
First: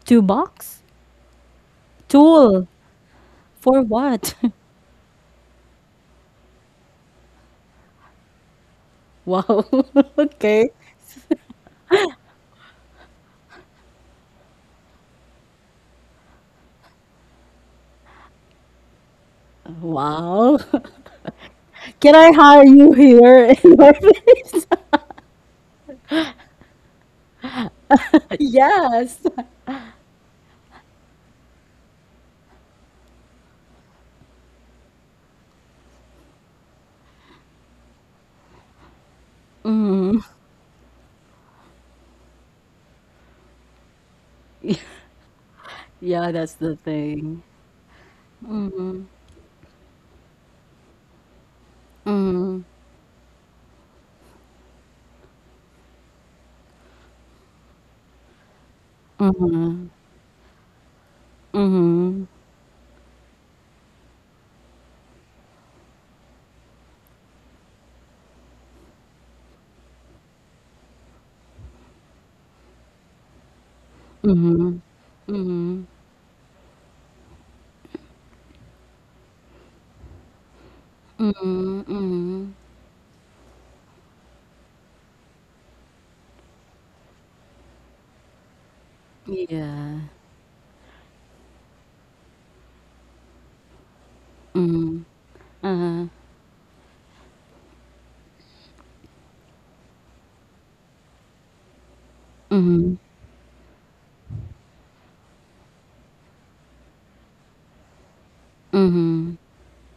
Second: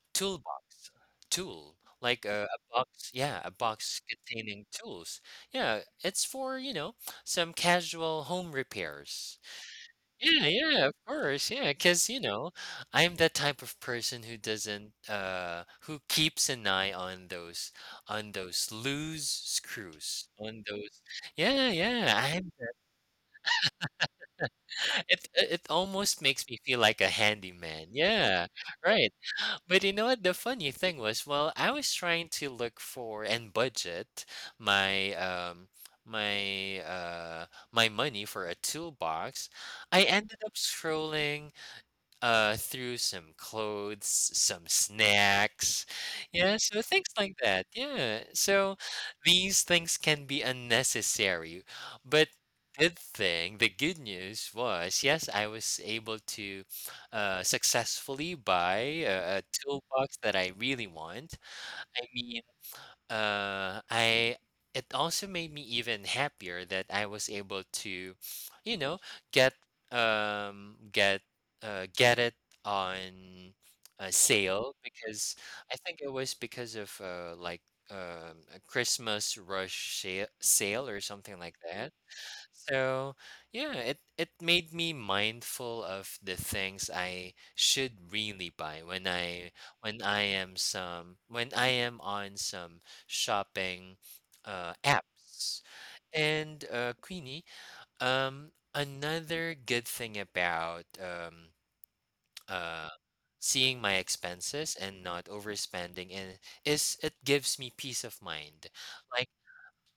Speaker 1: two box?
Speaker 2: Toolbox. Tool, like a
Speaker 1: Tool.
Speaker 2: box, yeah, a
Speaker 1: For
Speaker 2: box
Speaker 1: what?
Speaker 2: containing tools. Yeah, it's for, some casual home repairs.
Speaker 1: Wow.
Speaker 2: Yeah,
Speaker 1: Okay.
Speaker 2: yeah, of course. Yeah, because, I'm the type of person who doesn't who keeps an eye on those loose screws,
Speaker 1: Wow.
Speaker 2: on those. Yeah,
Speaker 1: Can
Speaker 2: yeah.
Speaker 1: I
Speaker 2: I'm
Speaker 1: hire you here in my
Speaker 2: it it almost makes me feel like a handyman. Yeah. Right.
Speaker 1: Yes.
Speaker 2: But you know what? The funny thing was, well, I was trying to look for and budget my um my money for a toolbox. I ended up scrolling through some clothes, some snacks.
Speaker 1: Yeah, that's
Speaker 2: Yeah,
Speaker 1: the
Speaker 2: so things like
Speaker 1: thing.
Speaker 2: that. Yeah. So these things can be unnecessary. But good thing, the good news was, yes, I was able to successfully buy a toolbox that I really want. I mean, I it also made me even happier that I was able to, you know, get um get it on a sale because I think it was because of a Christmas rush sale or something like that. So yeah, it made me mindful of the things I should really buy
Speaker 1: Yeah.
Speaker 2: when I am on some shopping apps. And Queenie, another good thing about uh, seeing my expenses and not overspending in, is it gives me peace of mind. Like,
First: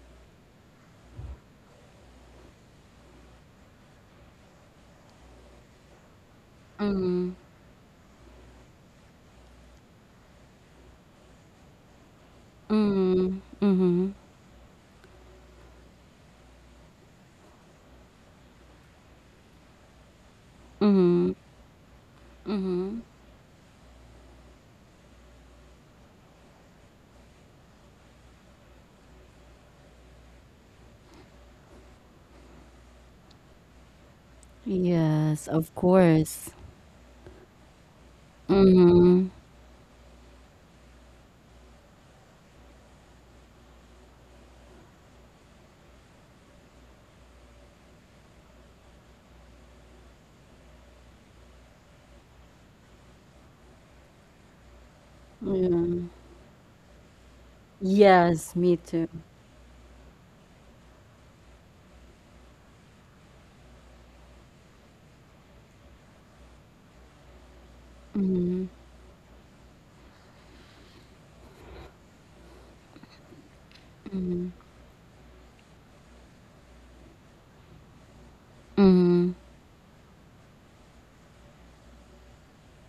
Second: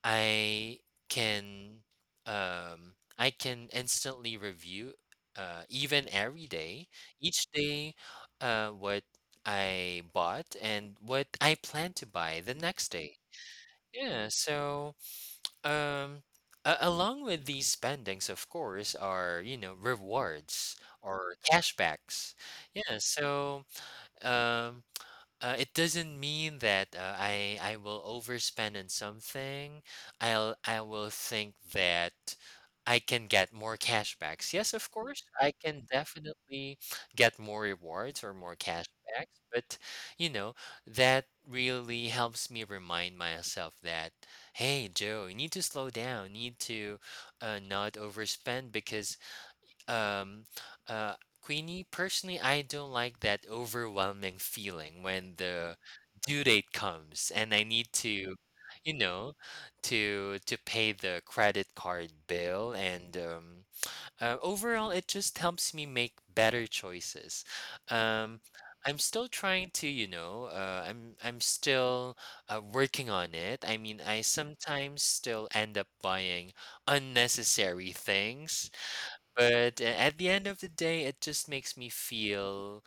Speaker 2: I can I can instantly review even every day, each day what I bought and what I plan to buy the next day.
Speaker 1: Mhm.
Speaker 2: Yeah, so um a along with these spendings of course are, you know, rewards
Speaker 1: Mhm.
Speaker 2: or cashbacks. Yeah, so um it doesn't mean that I will overspend on something. I will think that I can get more cashbacks. Yes, of course,
Speaker 1: Yes,
Speaker 2: I
Speaker 1: of
Speaker 2: can
Speaker 1: course.
Speaker 2: definitely get more rewards or more cashbacks,
Speaker 1: Mm-hmm.
Speaker 2: but you know, that really helps me remind myself that, hey, Joe, you need to slow down, you need to not overspend because um, uh, Queenie, personally, I don't like that overwhelming feeling when the
Speaker 1: Yeah.
Speaker 2: due date comes and I need to,
Speaker 1: Yes, me
Speaker 2: you
Speaker 1: too.
Speaker 2: know, to pay the credit card bill. And overall, it just helps me make better choices. Um, I'm still trying to, you know, I'm still working on it. I mean, I sometimes still end up buying unnecessary things
Speaker 1: Mm-hmm.
Speaker 2: but a at the end of the day, it just makes me feel,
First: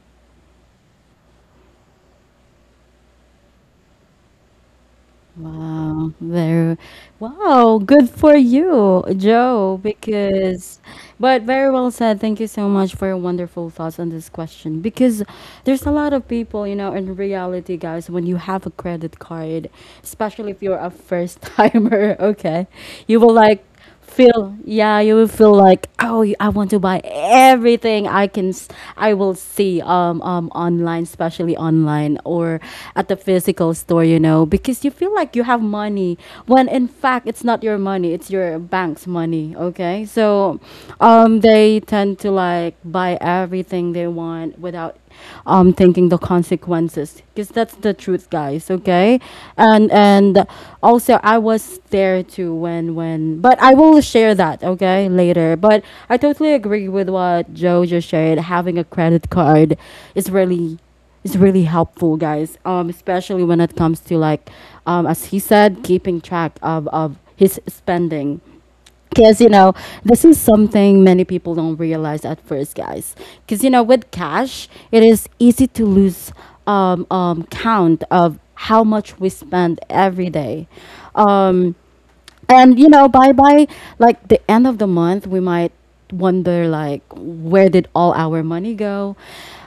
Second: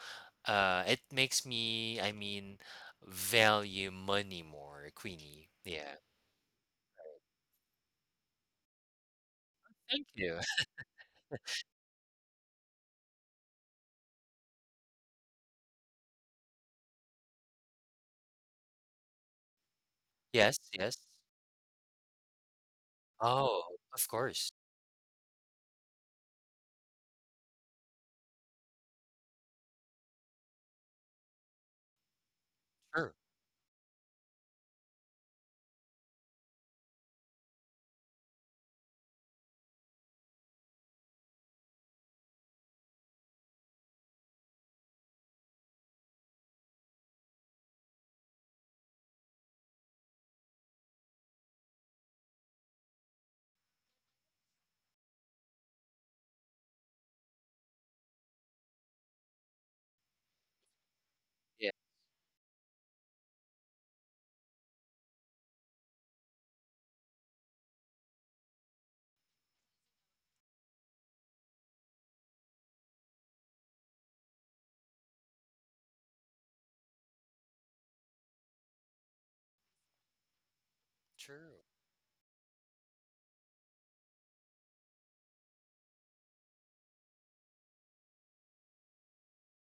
Speaker 2: I mean, value money more, Queenie. Yeah.
Speaker 1: Wow, very wow, good for you, Joe,
Speaker 2: Thank you.
Speaker 1: because but very well said. Thank you so much for your wonderful thoughts on this question. Because there's a lot of people, you know, in reality, guys, when you have a credit card, especially
Speaker 2: Yes,
Speaker 1: if you're a
Speaker 2: yes.
Speaker 1: first timer, okay, you will
Speaker 2: Oh,
Speaker 1: like
Speaker 2: of course.
Speaker 1: feel yeah, you will feel like, oh, I want to buy everything I can, I will see, online, especially online or at
Speaker 2: Sure.
Speaker 1: the physical store, you know, because you feel like you have money when in fact it's not your money, it's your bank's money. Okay, so they tend to like, buy everything they want without thinking the consequences, because that's the truth, guys. Okay. And and also I was there too, when but I will share that okay later, but I totally agree with what Joe just shared. Having a credit card is really,
Speaker 2: Yeah.
Speaker 1: helpful, guys. Especially when it comes to, like, as he said, keeping track of his spending, because, you know, this is something many people don't realize at first, guys. Because, you know, with cash, it is easy to lose count of how much we spend every day.
Speaker 2: True.
Speaker 1: Um, and you know, by like the end of the month we might wonder, like, where did all our money go.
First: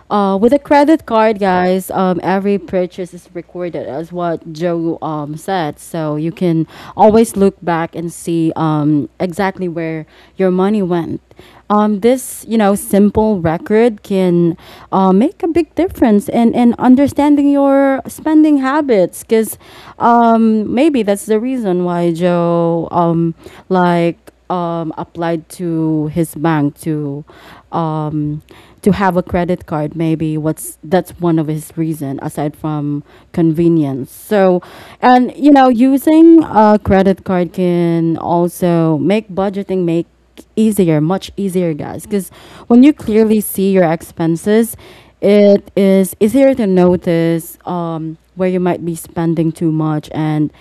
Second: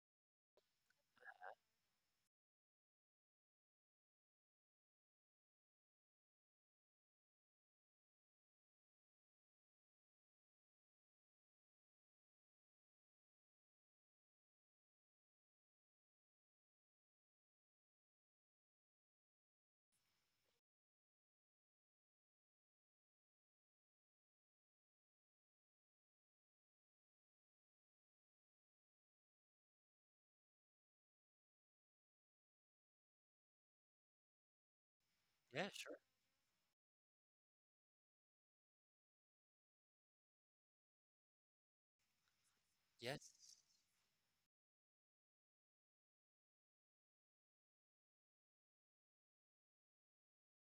Speaker 1: With a credit card, guys, every purchase is recorded, as what Joe said, so you can always look back and see, exactly where your money went. This, you know, simple record can make a big difference in, understanding your spending habits, because maybe that's the reason why Joe, like, applied to his bank to, um, to have a credit card. Maybe what's that's one of his reason aside from convenience. So, and you know,
Speaker 2: Yeah, sure.
Speaker 1: using a credit card can also make budgeting, make easier, much easier, guys, because when you
Speaker 2: Yes.
Speaker 1: clearly see your expenses, it is easier to notice, where you might be spending too much, and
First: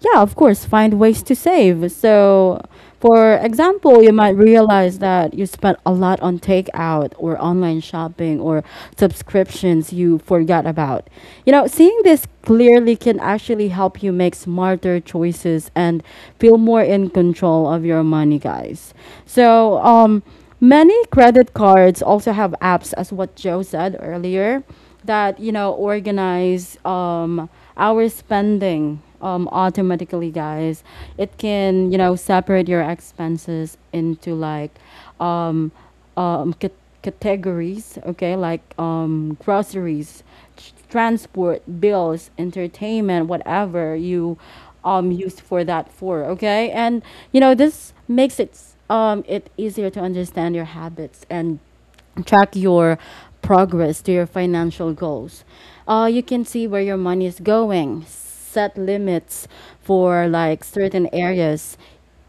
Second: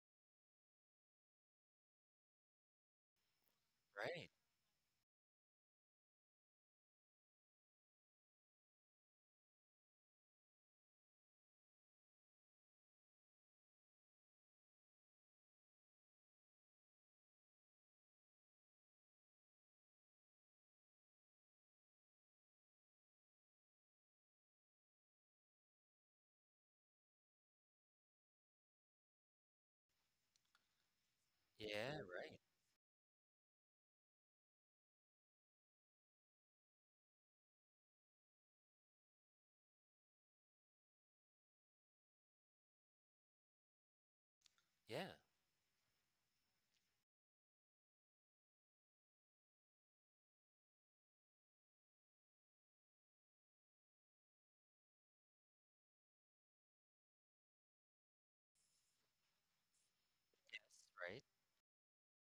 Speaker 1: yeah, of course, find ways to save. So for example, you
Speaker 2: Right.
Speaker 1: might realize that you spent a lot on takeout or online shopping or subscriptions you forgot about. You know, seeing this clearly can actually help you make smarter choices and feel more in control of your money, guys. So, many credit cards also have apps, as what Joe said earlier, that you know organize, our spending, automatically, guys. It can, you
Speaker 2: Yeah,
Speaker 1: know,
Speaker 2: right.
Speaker 1: separate your expenses into, like, um, um, c- categories. Okay, like, groceries, transport, bills, entertainment, whatever you
Speaker 2: Yeah,
Speaker 1: used for that for. Okay. And you know, this makes it easier to understand your habits and track your progress to your financial goals. You can see where your money is going, set limits for, like, certain
Speaker 2: right.
Speaker 1: areas,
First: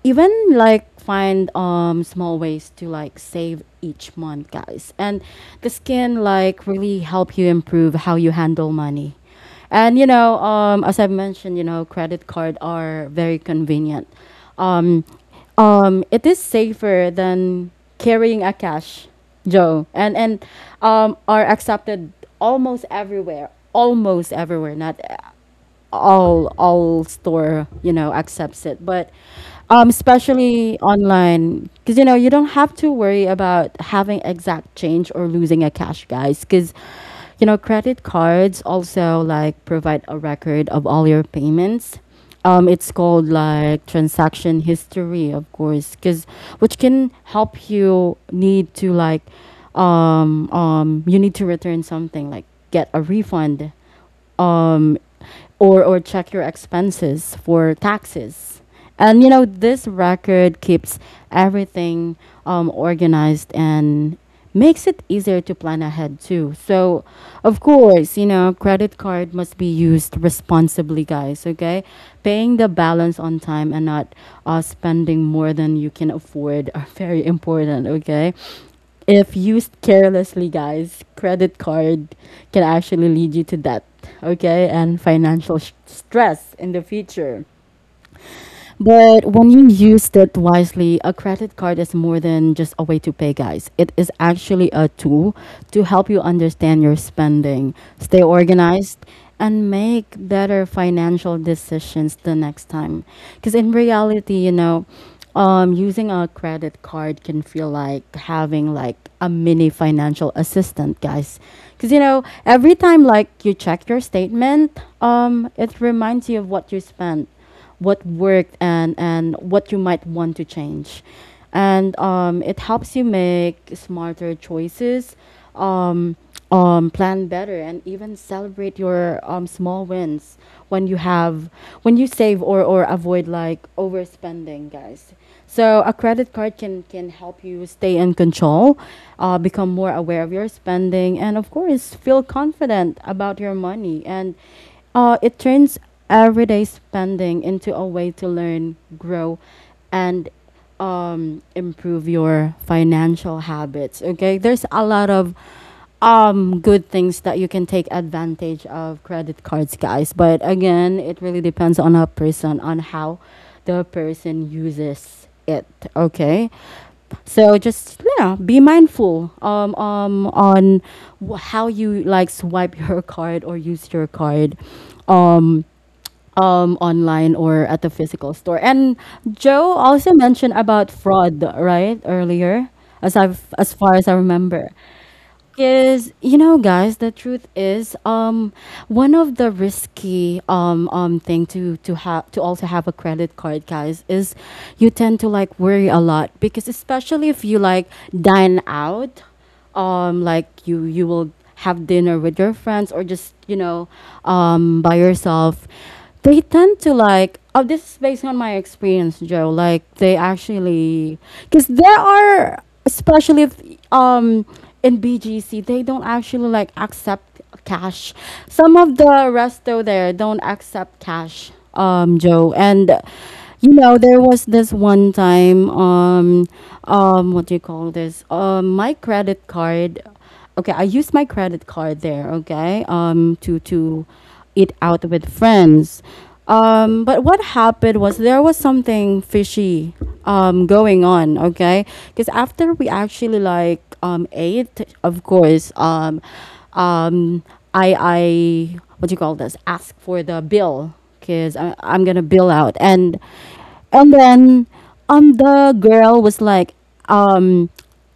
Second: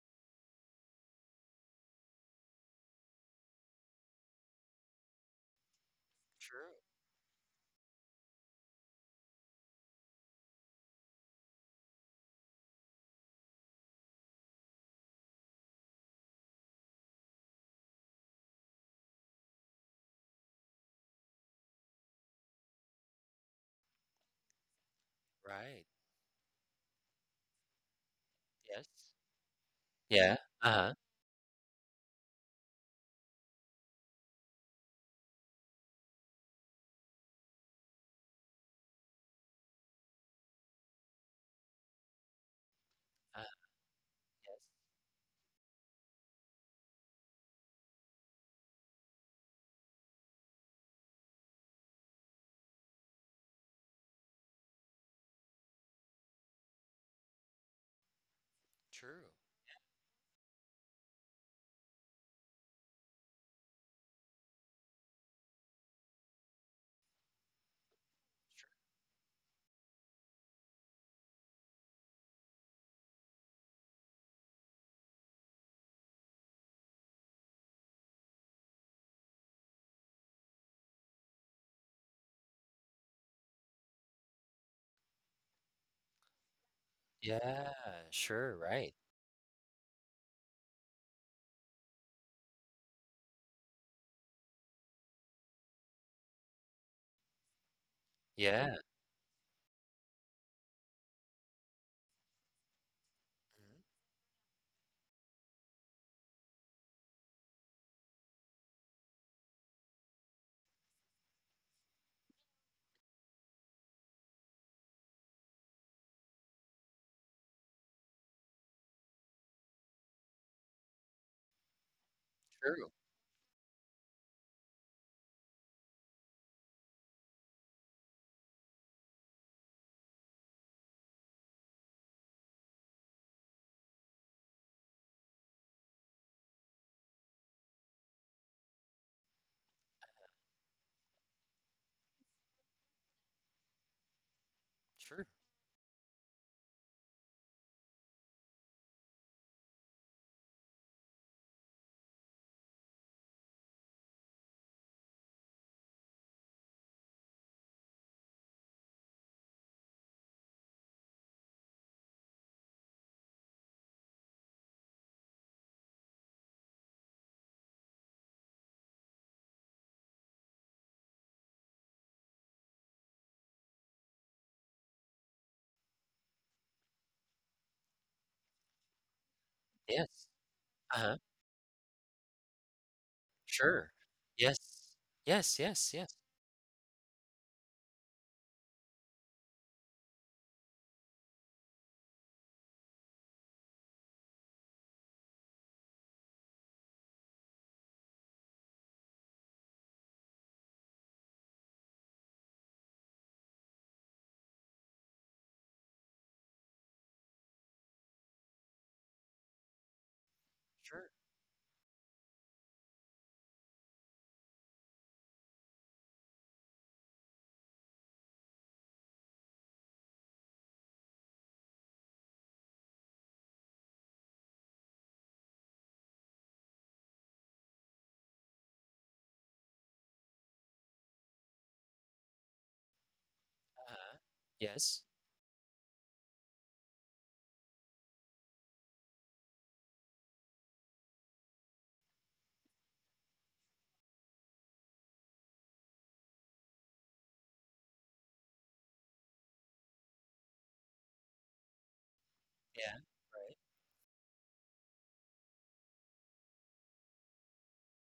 Speaker 1: even, like, find small ways to, like, save each month, guys. And this can, like,
Speaker 2: True.
Speaker 1: really help you improve how you handle money. And you know, as I have mentioned, you know, credit card are very convenient. Um, it is safer than carrying a cash, Joe, and are accepted almost everywhere. Almost everywhere. Not
Speaker 2: Right.
Speaker 1: all store, you know, accepts it,
Speaker 2: Yes.
Speaker 1: but
Speaker 2: Yeah.
Speaker 1: especially
Speaker 2: Uh-huh.
Speaker 1: online, because you know, you don't have to worry about having exact change or losing a cash, guys, because you know, credit cards also, like, provide a record of all your payments. It's called,
Speaker 2: Uh,
Speaker 1: like,
Speaker 2: yes.
Speaker 1: transaction history, of course, because which can help, you need to return something, like, get a refund, um, or check your expenses for taxes. And
Speaker 2: True.
Speaker 1: you know, this record keeps everything, organized, and makes it easier to plan ahead too. So, of course, you know, credit card must be used responsibly, guys, okay? Paying the balance on time and not spending more than you can afford are very important, okay? If used carelessly, guys, credit card can actually lead you to debt, okay, and financial stress in the future.
Speaker 2: Yeah, sure, right.
Speaker 1: But when you use it wisely, a credit card is more than just a way to pay, guys. It is actually a tool to help you understand your spending, stay
Speaker 2: Yeah.
Speaker 1: organized, and make better financial decisions the next time. Because in
Speaker 2: Mhm.
Speaker 1: reality, you know, using a credit card can feel like having, like, a mini financial assistant, guys. Because you know, every time, like, you check your statement, it reminds you of what you spent, what worked, and what you might want to change, and it
Speaker 2: True.
Speaker 1: helps you make smarter choices. Um, Plan better and even celebrate your small wins when you have, when you save, or avoid, like, overspending, guys. So a credit card can help you stay in control, become more aware of your spending, and of course feel confident about your money, and
Speaker 2: Sure.
Speaker 1: it turns everyday spending into a way to learn, grow, and improve your financial habits. Okay, there's a lot of good things that you can take advantage of credit cards, guys. But again, it really depends on a person, on how the person uses it. Okay, so just, yeah, be mindful, on how you, like, swipe your card or use your card. Um, Online or at the physical store. And Joe also
Speaker 2: Yes.
Speaker 1: mentioned about
Speaker 2: Uh-huh.
Speaker 1: fraud, right, earlier, as
Speaker 2: Sure.
Speaker 1: far as I
Speaker 2: Yes.
Speaker 1: remember.
Speaker 2: Yes, yes,
Speaker 1: Because
Speaker 2: yes.
Speaker 1: you know, guys, the truth is, one of the risky thing to also have a credit card, guys, is you tend to, like, worry a lot, because especially if you, like, dine out, like, you will have dinner with your friends or just, you know, by yourself, they tend to like, oh, this is based on my experience, Joe, like, they
Speaker 2: Sure.
Speaker 1: actually, because there are, especially if um in BGC, they don't actually, like, accept cash. Some of the resto there don't accept cash, Joe. And you know, there was this one time, what do you call this, my credit card. Okay, I used my credit card there. Okay, to
Speaker 2: Uh-huh.
Speaker 1: eat
Speaker 2: Yes.
Speaker 1: out with friends. But what happened was, there was something fishy going on. Okay, because after we actually, like, ate, of course, um I, what do you call this, ask for the bill, because I'm gonna bill out.
Speaker 2: Yeah.
Speaker 1: and
Speaker 2: Right.
Speaker 1: and then, the girl was like, um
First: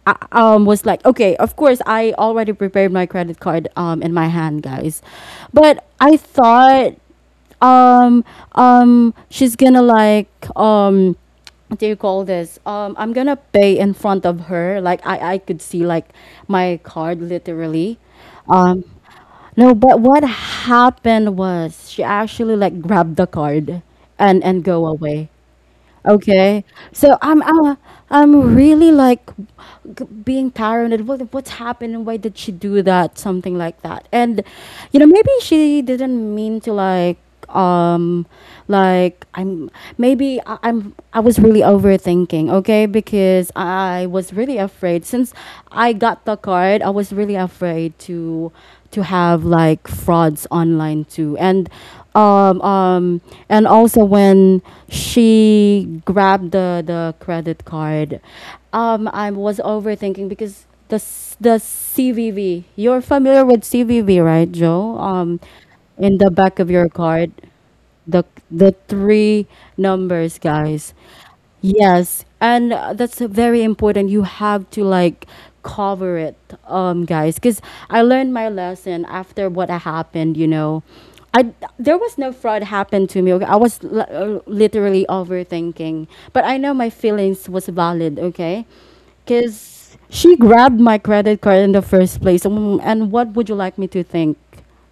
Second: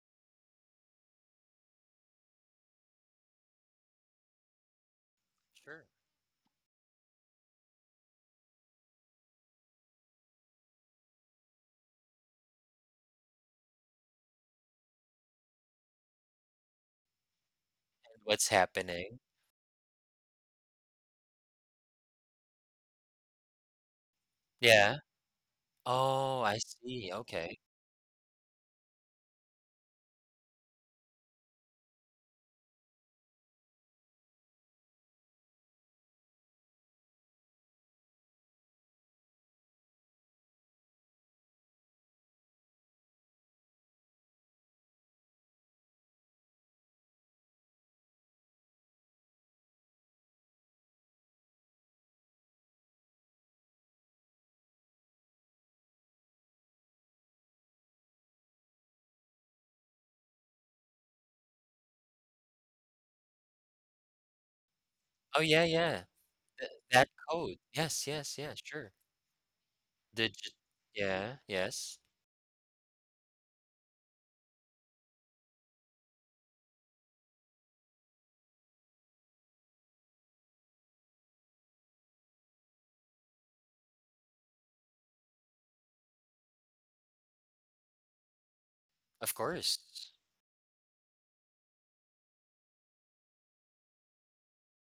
Speaker 1: I, was like, okay, of course I already prepared my credit card in my hand, guys, but
Speaker 2: Sure.
Speaker 1: I thought, um she's gonna, like, um what do you call this? I'm gonna pay in front of her. Like, I could see, like, my card literally.
Speaker 2: And what's
Speaker 1: Um,
Speaker 2: happening?
Speaker 1: no, but what happened was, she actually, like, grabbed the card and go
Speaker 2: Yeah.
Speaker 1: away.
Speaker 2: Oh, I
Speaker 1: Okay.
Speaker 2: see.
Speaker 1: So I'm
Speaker 2: Okay.
Speaker 1: I'm I'm really, like, being paranoid. What's happened and why did she do that? Something like that. And you know, maybe she didn't mean to, like, um like, I'm maybe I was really overthinking. Okay, because I was really afraid since I got the card. I was really afraid to have, like, frauds online too, um, um, and also when she grabbed the credit card, I was overthinking because the CVV. You're familiar with CVV, right, Joe?
Speaker 2: Oh, yeah, yeah.
Speaker 1: In the back
Speaker 2: Th
Speaker 1: of your
Speaker 2: That
Speaker 1: card,
Speaker 2: code. Yes,
Speaker 1: the
Speaker 2: yes, yeah,
Speaker 1: the
Speaker 2: sure.
Speaker 1: three numbers,
Speaker 2: Digit.
Speaker 1: guys.
Speaker 2: Yeah, yes.
Speaker 1: Yes, and that's very important. You have to, like, cover it, guys, because I learned my lesson after what happened. You know, I there was no fraud happened to me. Okay, I was literally overthinking, but I know my feelings was valid. Okay,
Speaker 2: Of course.
Speaker 1: because she grabbed my credit card in the first place. And what would you like me to think,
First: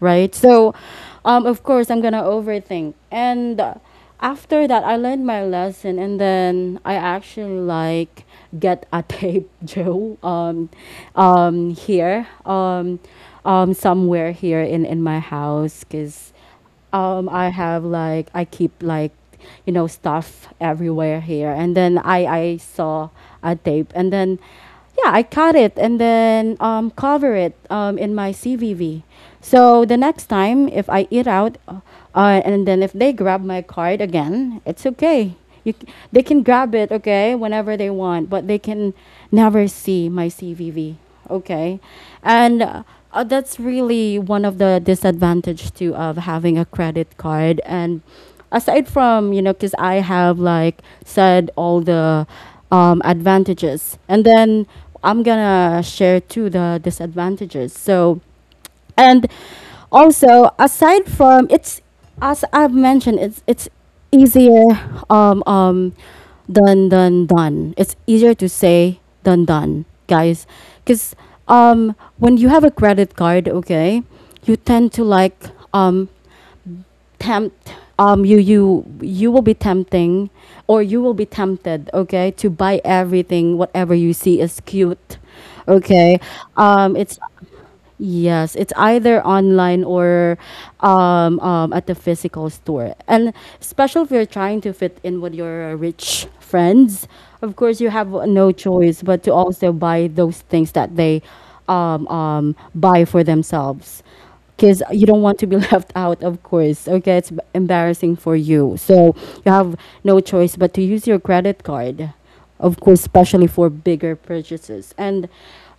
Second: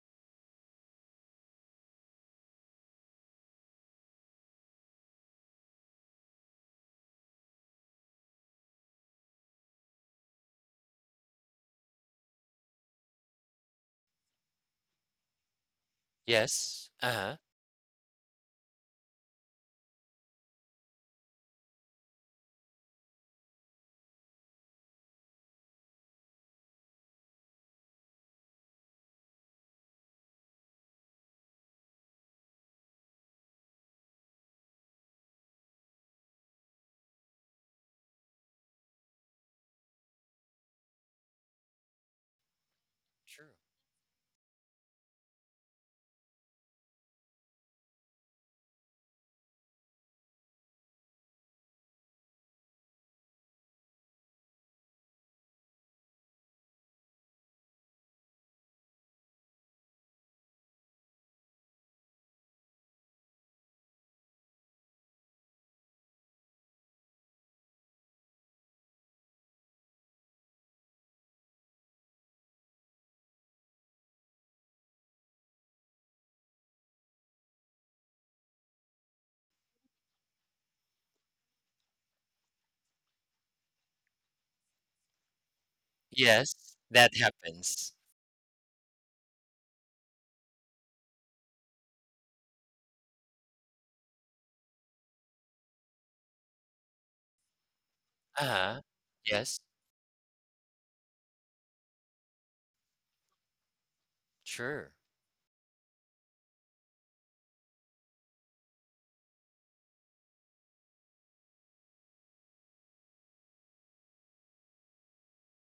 Speaker 1: right? So, of course, I'm gonna overthink. And after that, I learned my lesson, and then I actually like get a tape drill here, somewhere here in my house, cause
Speaker 2: Yes. Uh-huh.
Speaker 1: I have like I keep like stuff everywhere here, and then I saw a tape, and then yeah, I cut it, and then cover it in my CVV. So the next time if I eat out, and then if they grab my card again, it's okay. They can grab it, okay, whenever they want, but they can never see my CVV, okay? And
Speaker 2: True.
Speaker 1: That's really one of the disadvantage too of having a credit card. And aside from, you know, because I have like said all the advantages, and then I'm gonna share too the disadvantages. So, and also aside from it's, as I've mentioned, it's easier, um um than done. It's easier to say done, guys, because when you have a credit card, okay, you tend to like um tempt, you will be tempting, or you will be tempted, okay, to buy everything whatever you see is cute, okay.
Speaker 2: Yes, that
Speaker 1: It's
Speaker 2: happens.
Speaker 1: Yes, it's either online or at the physical store. And special if you're trying to fit in with your rich friends, of course you have no
Speaker 2: Uh-huh.
Speaker 1: choice but to
Speaker 2: Yes.
Speaker 1: also buy those things that they buy for themselves. Because
Speaker 2: Sure.
Speaker 1: you don't want to be left out, of course. Okay, it's b- embarrassing for you. So you have no choice but to use your credit card, of course, especially for bigger purchases. And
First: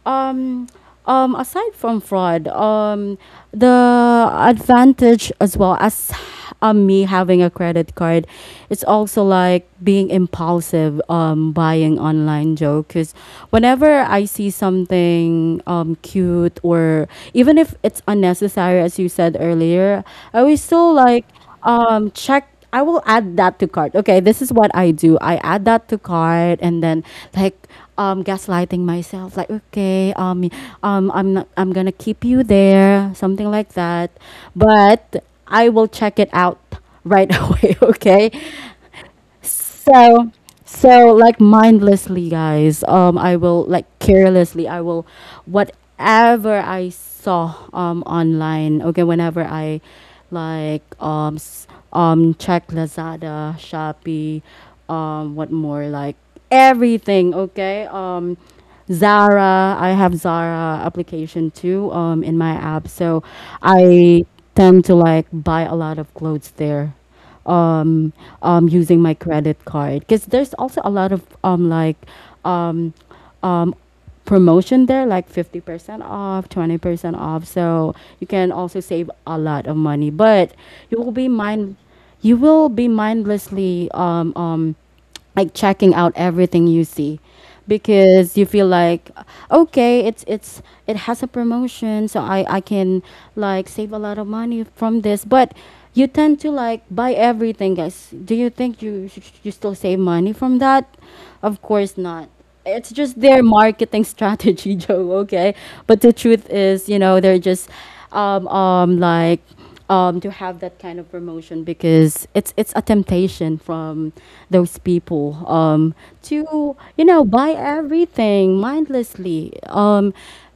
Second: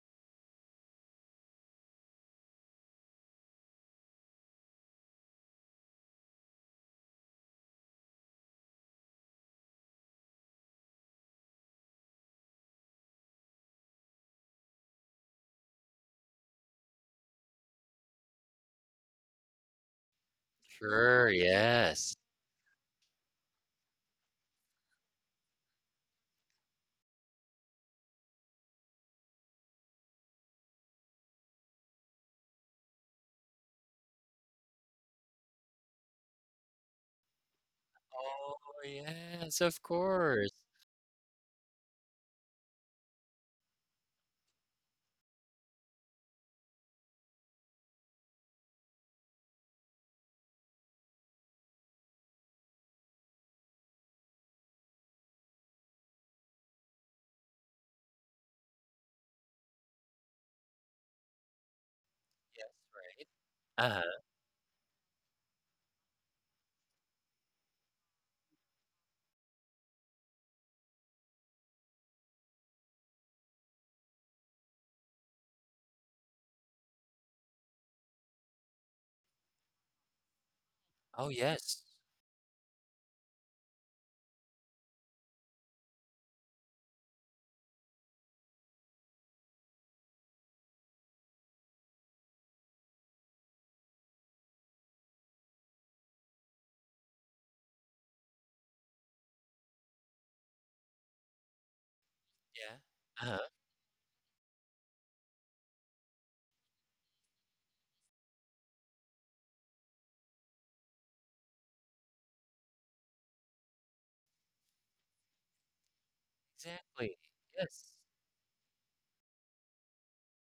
Speaker 1: um, Aside from fraud, the advantage as well as me having a credit card, it's also like being impulsive, buying online, Joe. Because whenever I see something cute, or even if it's unnecessary, as you said earlier, I always still like
Speaker 2: Sure, yes.
Speaker 1: check. I will add that to cart, okay. This is what I do: I add that to cart, and then like gaslighting myself like okay, I'm not, I'm gonna keep you there, something like that, but I will check it out right away, okay.
Speaker 2: Oh, yes, of
Speaker 1: So,
Speaker 2: course.
Speaker 1: so like mindlessly, guys. I will like carelessly. I will, whatever I saw online. Okay, whenever I, like um s- check Lazada, Shopee, what more, like everything. Okay, Zara. I have Zara application too, in my
Speaker 2: Yes,
Speaker 1: app. So
Speaker 2: right. Uh-huh.
Speaker 1: I tend to like buy a lot of clothes there, um, using my credit card, because there's also a lot of um, um, promotion there, like 50% off, 20% off. So you can also save a lot of money, but you will be
Speaker 2: Oh,
Speaker 1: mind,
Speaker 2: yes.
Speaker 1: you will be mindlessly like checking out everything you see, because you feel like okay, it's it has a promotion, so I can like save a lot of money from this. But you tend to like buy everything, guys. Do you think you you still save money from that? Of course not.
Speaker 2: Yeah.
Speaker 1: It's just their
Speaker 2: Uh-huh.
Speaker 1: marketing strategy, Joe. Okay, but the truth is, you know, they're just um um like to have that kind of promotion, because it's a temptation from those people to, you
Speaker 2: Exactly.
Speaker 1: know, buy
Speaker 2: Yes.
Speaker 1: everything mindlessly,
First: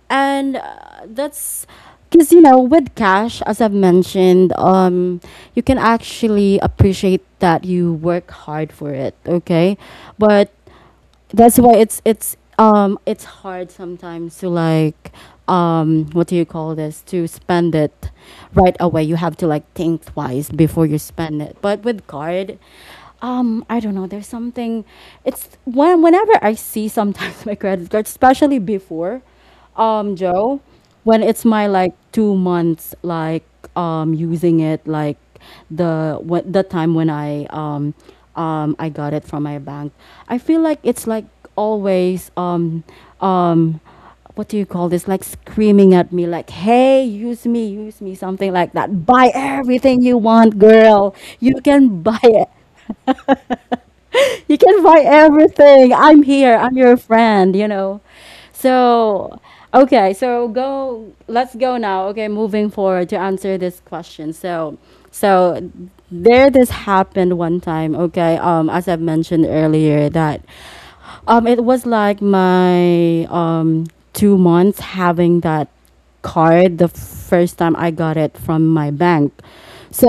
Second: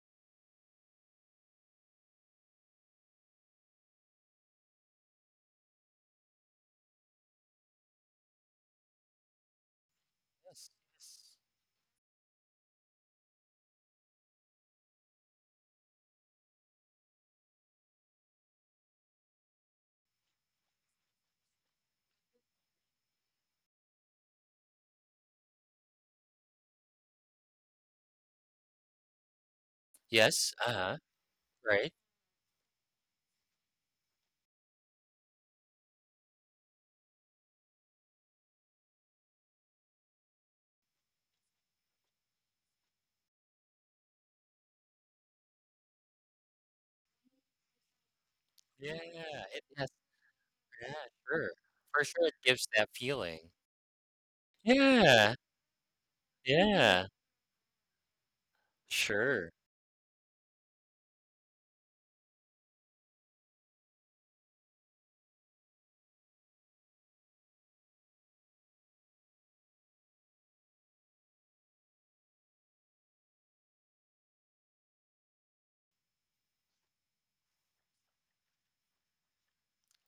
Speaker 1: and that's because, you know, with cash, as I've mentioned, you can actually appreciate that you work hard for it, okay. But
Speaker 2: Yes. Yes.
Speaker 1: that's why it's hard sometimes to like what do you call this, to spend it right away. You have to like think twice before you spend it. But with card, I don't know, there's something, it's when whenever I see sometimes my credit card, especially before,
Speaker 2: Yes.
Speaker 1: Joe,
Speaker 2: Uh-huh.
Speaker 1: when it's my
Speaker 2: Right.
Speaker 1: like 2 months like using it, like the, what, the time when I I got it from my bank, I feel like it's like always, um what do you call this, like screaming at me like hey, use me, use me, something like
Speaker 2: Yeah. Yeah,
Speaker 1: that. Buy
Speaker 2: yeah. It has.
Speaker 1: everything you want,
Speaker 2: Yeah.
Speaker 1: girl.
Speaker 2: Sure.
Speaker 1: You can
Speaker 2: For sure, it
Speaker 1: buy,
Speaker 2: gives that feeling.
Speaker 1: you can buy
Speaker 2: Yeah.
Speaker 1: everything. I'm here. I'm your
Speaker 2: Yeah.
Speaker 1: friend, you know. So,
Speaker 2: Sure.
Speaker 1: okay, so go, let's go now. Okay, moving forward to answer this question. So, so there, this happened one time, okay? Um, as I've mentioned earlier, that it was like my 2 months having that card, the first time I got it from my bank.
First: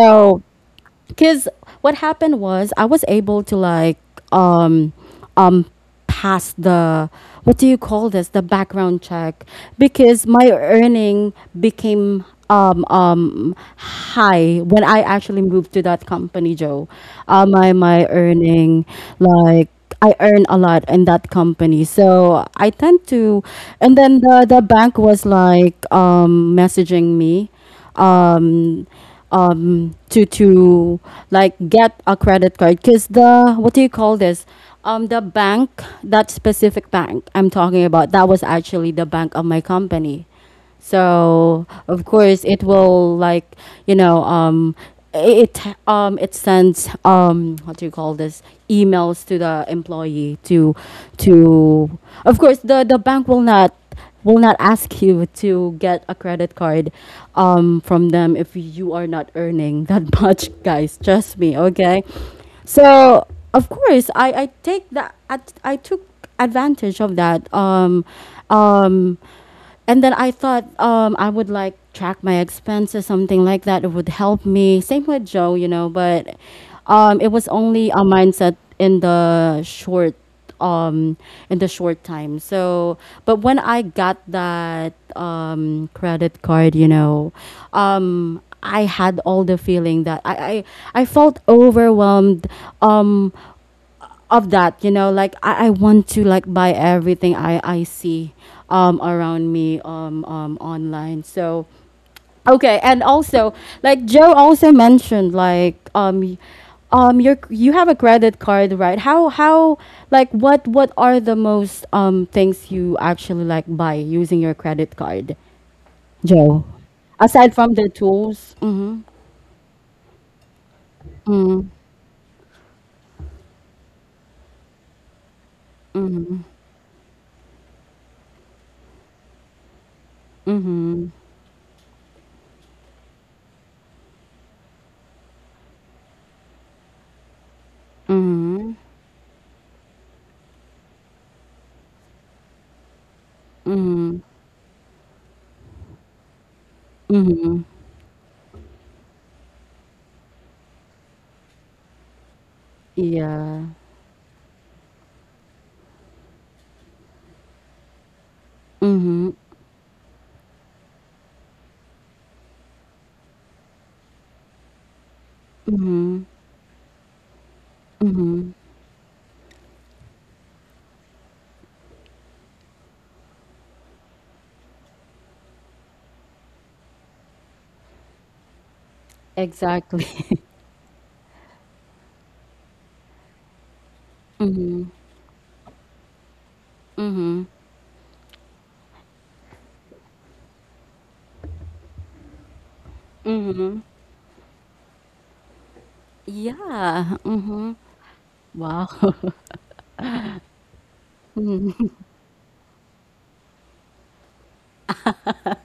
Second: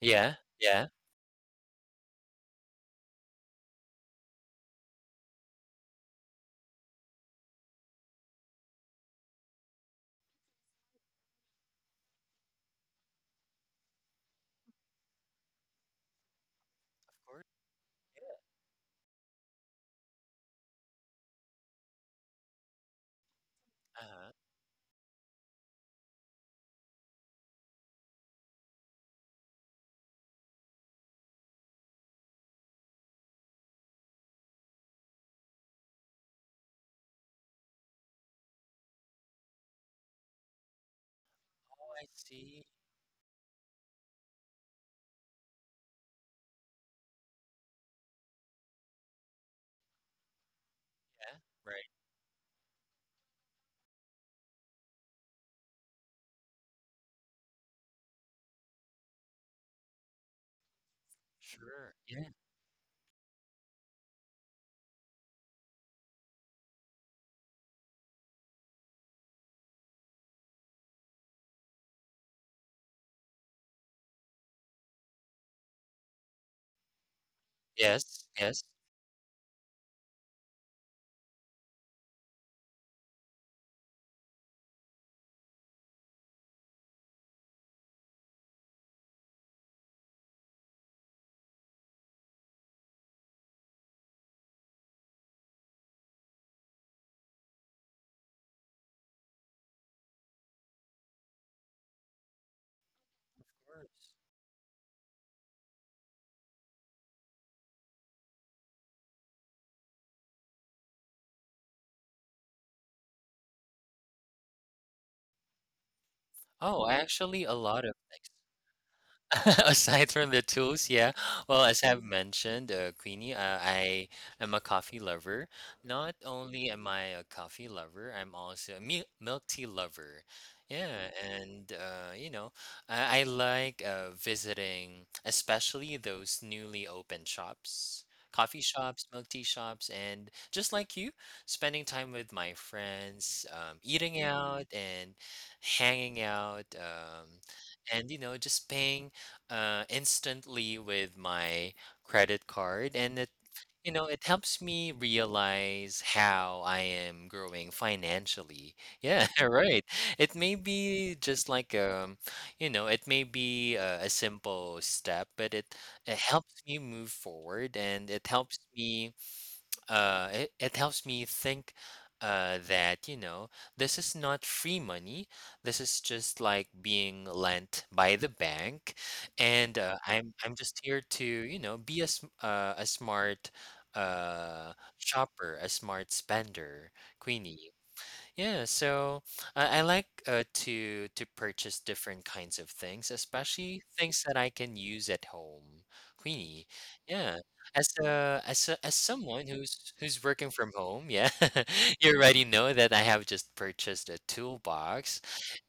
Speaker 2: Yeah. Yeah.
Speaker 1: because what happened was I was able to like um um pass the, what do you call this, the background check, because my earning became high when I actually moved to that company, Joe.
Speaker 2: Of course.
Speaker 1: My my earning, like, I earn a lot in that company, so I tend to. And then
Speaker 2: Uh-huh.
Speaker 1: the bank was like messaging me um to like get a credit card, because the, what do you call this, the bank, that specific bank I'm talking about, that was actually the bank of my company. So
Speaker 2: Oh, I
Speaker 1: of course it
Speaker 2: see.
Speaker 1: will like, you know, it, it sends, what do you call this, emails to the employee to
Speaker 2: Yeah. Right.
Speaker 1: to of course the bank will not, will not ask you to get a credit card from them if you are not earning that much, guys, trust me,
Speaker 2: Sure.
Speaker 1: okay.
Speaker 2: Yeah.
Speaker 1: So of course I take that, I took advantage of that, um and then I thought, I would like track my expenses, something like that. It would help me. Same with Joe, you know. But it was only a
Speaker 2: Yes.
Speaker 1: mindset
Speaker 2: Yes.
Speaker 1: um in the short time, so. But when I got that credit card, you know, I had all the feeling that I felt overwhelmed um of that, you know, like I want to like buy everything I see around me, online, so okay. And also
Speaker 2: Of
Speaker 1: like
Speaker 2: course.
Speaker 1: Joe also mentioned, like, your, you have a credit card, right? How, like what are the most things you actually like buy using your credit card, Joe,
Speaker 2: Oh, actually, a
Speaker 1: aside from
Speaker 2: lot
Speaker 1: the
Speaker 2: of things.
Speaker 1: tools? Mm-hmm.
Speaker 2: Aside from the tools, yeah. Well,
Speaker 1: Mm-hmm.
Speaker 2: as I've mentioned, I am a coffee lover. Not only am I a coffee lover, I'm also a milk tea lover. Yeah, and you know, I like visiting, especially those newly opened shops, coffee
Speaker 1: Mm-hmm.
Speaker 2: shops, milk tea shops, and just like you, spending time with my friends, eating out and hanging out,
Speaker 1: Mm-hmm.
Speaker 2: and you know, just paying instantly with my credit card, and it
Speaker 1: Yeah.
Speaker 2: you know it helps me realize how I am growing financially. Yeah,
Speaker 1: Mm-hmm.
Speaker 2: right. It may be just like you know, it may be a simple step, but it
Speaker 1: Mm-hmm.
Speaker 2: helps me move forward, and it helps me it helps me think that you know this is not free money. This is just like being lent by the bank. And
Speaker 1: Exactly.
Speaker 2: i'm i'm just here to you know be a smart uh, shopper, a smart spender, Queenie. Yeah, so I like to purchase different kinds of things, especially things that I can use at home. Queenie,
Speaker 1: Yeah.
Speaker 2: yeah.
Speaker 1: Mhm.
Speaker 2: As
Speaker 1: Wow.
Speaker 2: as someone who's working from home, yeah, you already know that I have just purchased a toolbox.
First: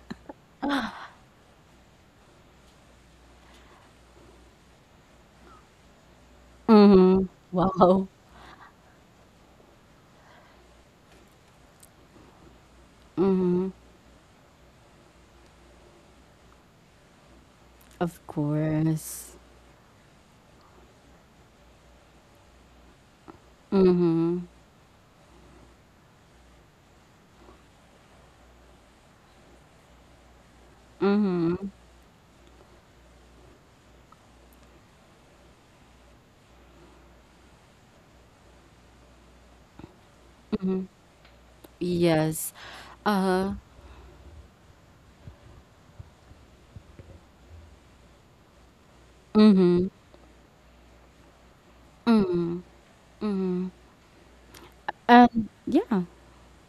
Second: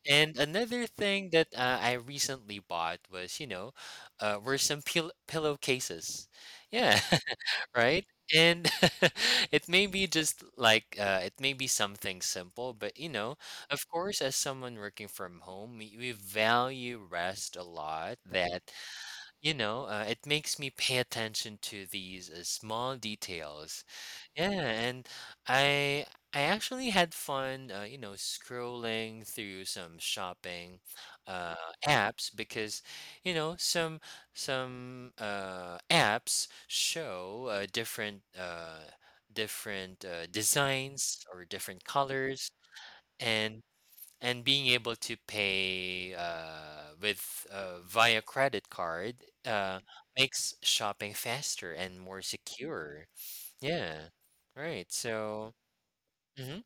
Speaker 2: And another thing that I recently bought was, you know, were some pillowcases. Yeah,
Speaker 1: Wow.
Speaker 2: right? And it may be just like it may be something simple, but you know, of course, as someone working from home, we value rest a lot.
Speaker 1: Of
Speaker 2: That
Speaker 1: course.
Speaker 2: You know, it makes me pay attention to these small details. Yeah, and I I actually had fun, you know, scrolling through some shopping uh, apps because, you know, some apps show different designs or different colors,
Speaker 1: Yes. Uh.
Speaker 2: and being able to pay with via credit card uh,
Speaker 1: Mhm.
Speaker 2: makes shopping faster and more secure. Yeah. Right.
Speaker 1: And
Speaker 2: So
Speaker 1: yeah.
Speaker 2: mhm.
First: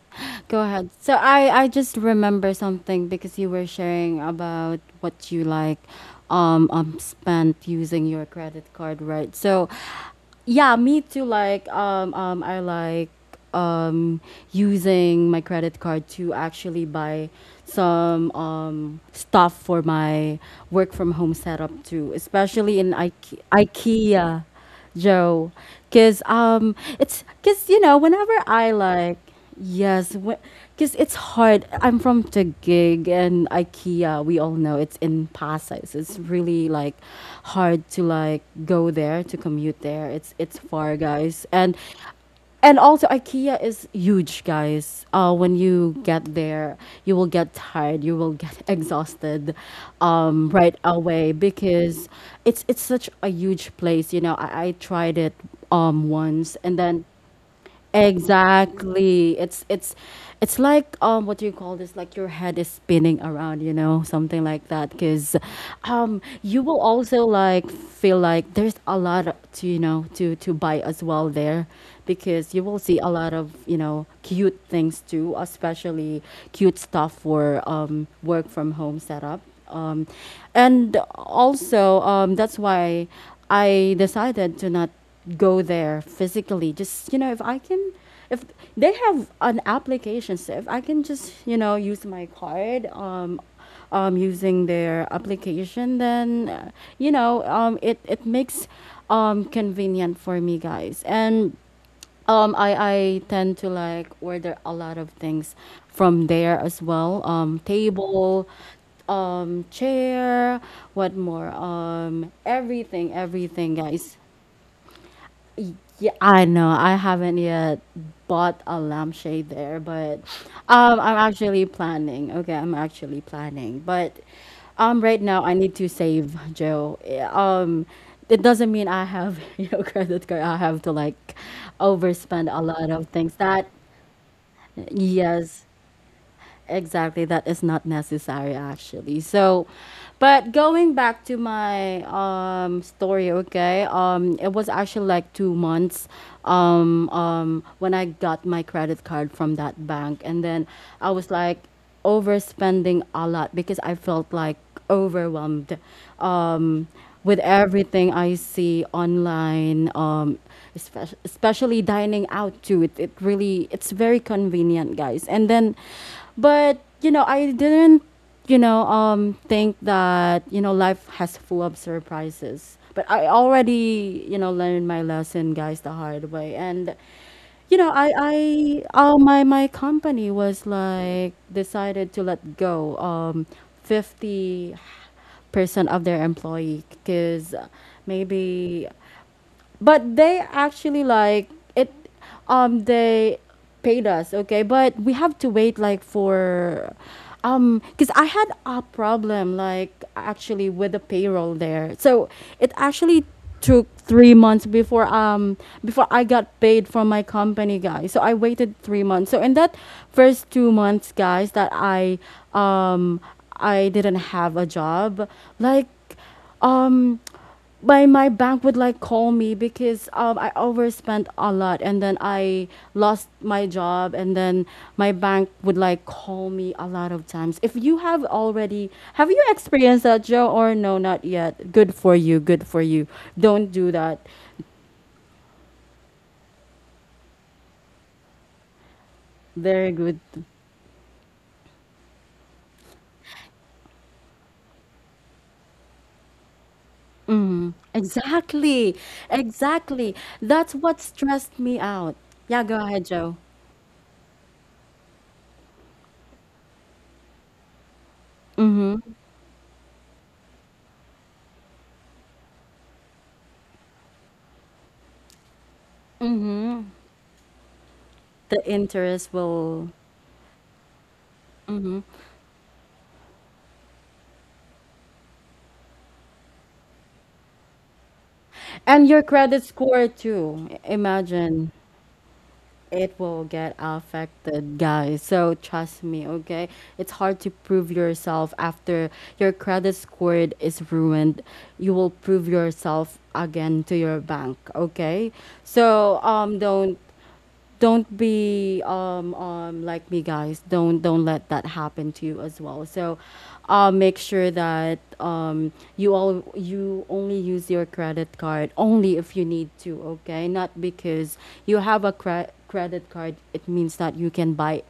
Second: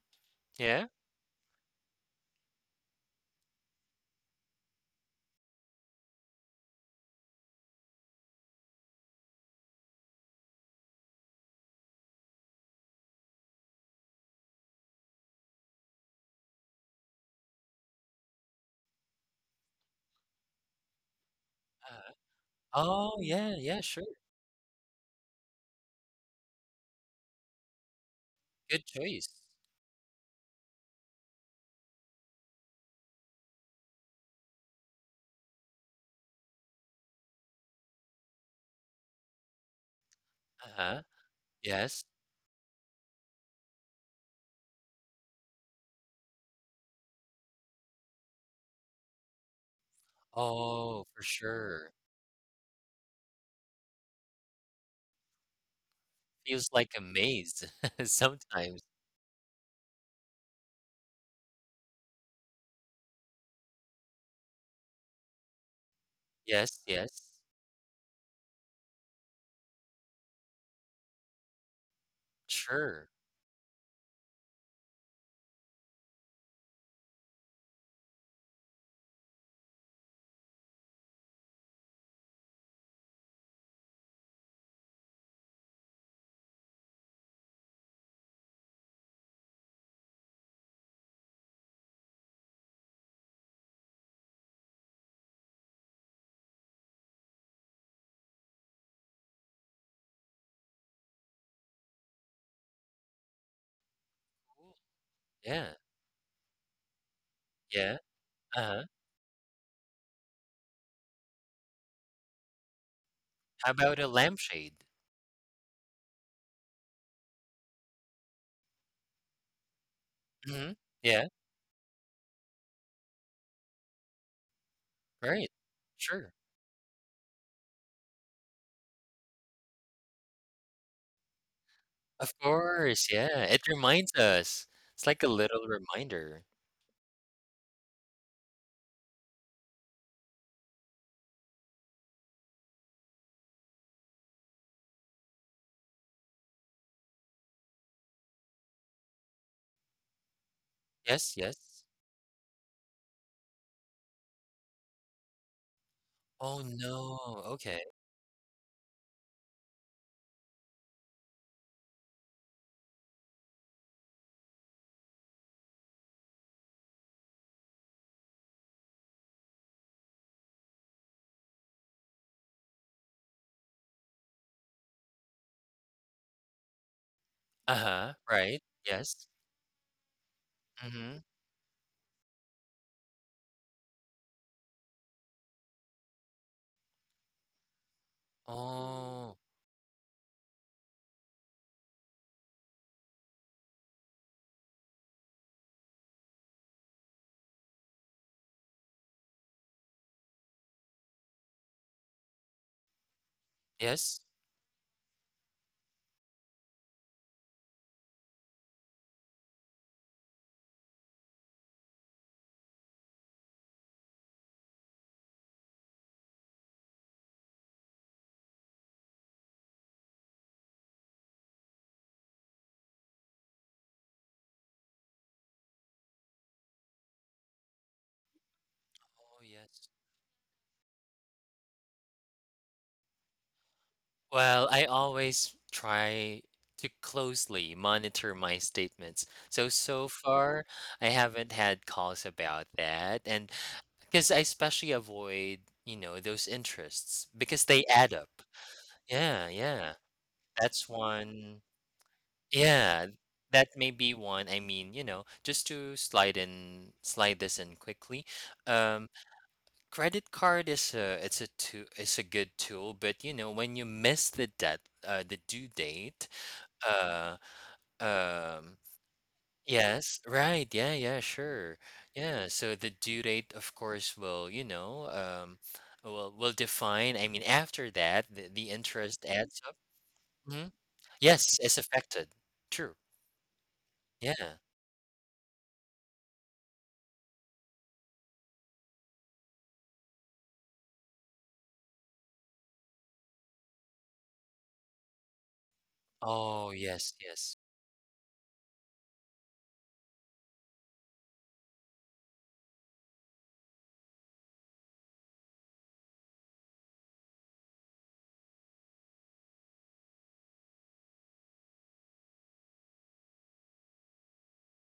Speaker 1: Go
Speaker 2: Yeah.
Speaker 1: ahead. So I just remember something because you were sharing about what you like spent using your credit card, right? So yeah, me too, like I like um using my credit card to actually buy some stuff for my work from home setup too,
Speaker 2: uh
Speaker 1: especially in
Speaker 2: Oh,
Speaker 1: Ike-
Speaker 2: yeah, yeah, sure.
Speaker 1: IKEA, Joe, cuz it's cuz, you know, whenever I
Speaker 2: Good
Speaker 1: like,
Speaker 2: choice.
Speaker 1: yes, because it's hard. I'm from Taguig, and IKEA, we all know it's in Pasay. So it's really like hard to like go there, to commute there. It's far,
Speaker 2: Uh-huh.
Speaker 1: guys. and
Speaker 2: Yes.
Speaker 1: and also IKEA is huge, guys. When you get there, you will get tired. You will get exhausted, right
Speaker 2: Oh, for
Speaker 1: away,
Speaker 2: sure.
Speaker 1: because it's such a huge place. You know, I tried it once,
Speaker 2: Feels
Speaker 1: and
Speaker 2: like a
Speaker 1: then
Speaker 2: maze sometimes.
Speaker 1: exactly. It's it's like what do you call this, like your head is spinning around, you know, something like that. Cause you will
Speaker 2: Yes, yes.
Speaker 1: also like feel like there's a lot to, you know, to buy as well there, because you will see
Speaker 2: Sure.
Speaker 1: a lot of, you know, cute things too, especially cute stuff for work from home setup. Um, and also that's why I decided to not go there physically, just, you know, if I can, if they have an application, so if I can just, you know, use my card, using their application, then you know, it it makes convenient for me, guys. And um, I, I tend to like order a
Speaker 2: Cool.
Speaker 1: lot of things
Speaker 2: Yeah.
Speaker 1: from there as well.
Speaker 2: Yeah.
Speaker 1: Table,
Speaker 2: Uh-huh.
Speaker 1: chair, what more? Everything,
Speaker 2: How
Speaker 1: everything,
Speaker 2: about a
Speaker 1: guys.
Speaker 2: lampshade?
Speaker 1: Yeah, I know. I haven't yet bought a lampshade there, but
Speaker 2: Mhm.
Speaker 1: I'm
Speaker 2: Yeah.
Speaker 1: actually planning. Okay, I'm actually planning. But right now
Speaker 2: Right.
Speaker 1: I need to
Speaker 2: Sure.
Speaker 1: save, Joe. Yeah, um, it doesn't mean I have you know credit card, I have to like
Speaker 2: Of
Speaker 1: overspend a lot of
Speaker 2: course.
Speaker 1: things.
Speaker 2: Yeah.
Speaker 1: That
Speaker 2: It reminds us. It's like a
Speaker 1: yes,
Speaker 2: little reminder.
Speaker 1: exactly, that is not necessary, actually. So, but going back to my story, okay, it was actually like 2 months, when I got my credit card from that bank. And then I was
Speaker 2: Yes, yes.
Speaker 1: like overspending a lot, because I felt like overwhelmed
Speaker 2: Oh,
Speaker 1: um,
Speaker 2: no.
Speaker 1: with
Speaker 2: Okay.
Speaker 1: everything I see online, espe- especially dining out too. It really, it's very convenient, guys. And then, but you know, I didn't, you know, think that, you know, life has full of surprises. But I already, you know, learned my lesson, guys, the hard way. And you know,
Speaker 2: Uh-huh. Right.
Speaker 1: I
Speaker 2: Yes.
Speaker 1: my company was
Speaker 2: Mhm.
Speaker 1: like decided to let go 50% of their employee, because maybe,
Speaker 2: Oh,
Speaker 1: but they actually like it, they paid us, okay, but we have to wait like for because I had a problem like actually with the payroll there. So it actually took
Speaker 2: yes.
Speaker 1: 3 months before before I got paid from my company, guys. So I waited 3 months. So in that first 2 months, guys, that I um I didn't have a job, like um by, my bank would like call me, because I overspent a lot, and then I lost my job, and then my bank would like call me a lot of times. If you have already, have
Speaker 2: Oh,
Speaker 1: you
Speaker 2: yes.
Speaker 1: experienced that, Joe? Or no, not yet. Good for you. Good for you. Don't do that.
Speaker 2: Well, I always try to closely monitor my statements. So,
Speaker 1: Very
Speaker 2: so
Speaker 1: good.
Speaker 2: far, I haven't had calls about that. And because I especially avoid, you know, those interests because they add up.
Speaker 1: Exactly.
Speaker 2: Yeah, yeah.
Speaker 1: Exactly. That's
Speaker 2: That's
Speaker 1: what stressed
Speaker 2: one.
Speaker 1: me out. Yeah, go
Speaker 2: Yeah,
Speaker 1: ahead, Joe.
Speaker 2: that may be one. I mean, you know, just to slide in, slide this in quickly. Um, Credit card is a it's a too it's a good tool, but you know when you miss the debt the due date, uh,
Speaker 1: The
Speaker 2: um,
Speaker 1: interest will.
Speaker 2: yes, right, yeah, yeah, sure, yeah. So the due date, of course, will you know will define. I mean, after that, the
Speaker 1: And your
Speaker 2: interest adds
Speaker 1: credit
Speaker 2: up.
Speaker 1: score,
Speaker 2: Hmm.
Speaker 1: too.
Speaker 2: Yes,
Speaker 1: Imagine.
Speaker 2: it's affected. True.
Speaker 1: It will get
Speaker 2: Yeah.
Speaker 1: affected, guys. So trust me, okay? It's hard to prove yourself after your credit score is ruined. You will prove yourself again to your bank, okay? So
Speaker 2: Oh,
Speaker 1: don't
Speaker 2: yes, yes,
Speaker 1: don't be like me, guys. Don't let that happen to you as well. So make sure that you all, you only use your credit card only if you need to, okay, not because you have a cre- credit card it means that you can buy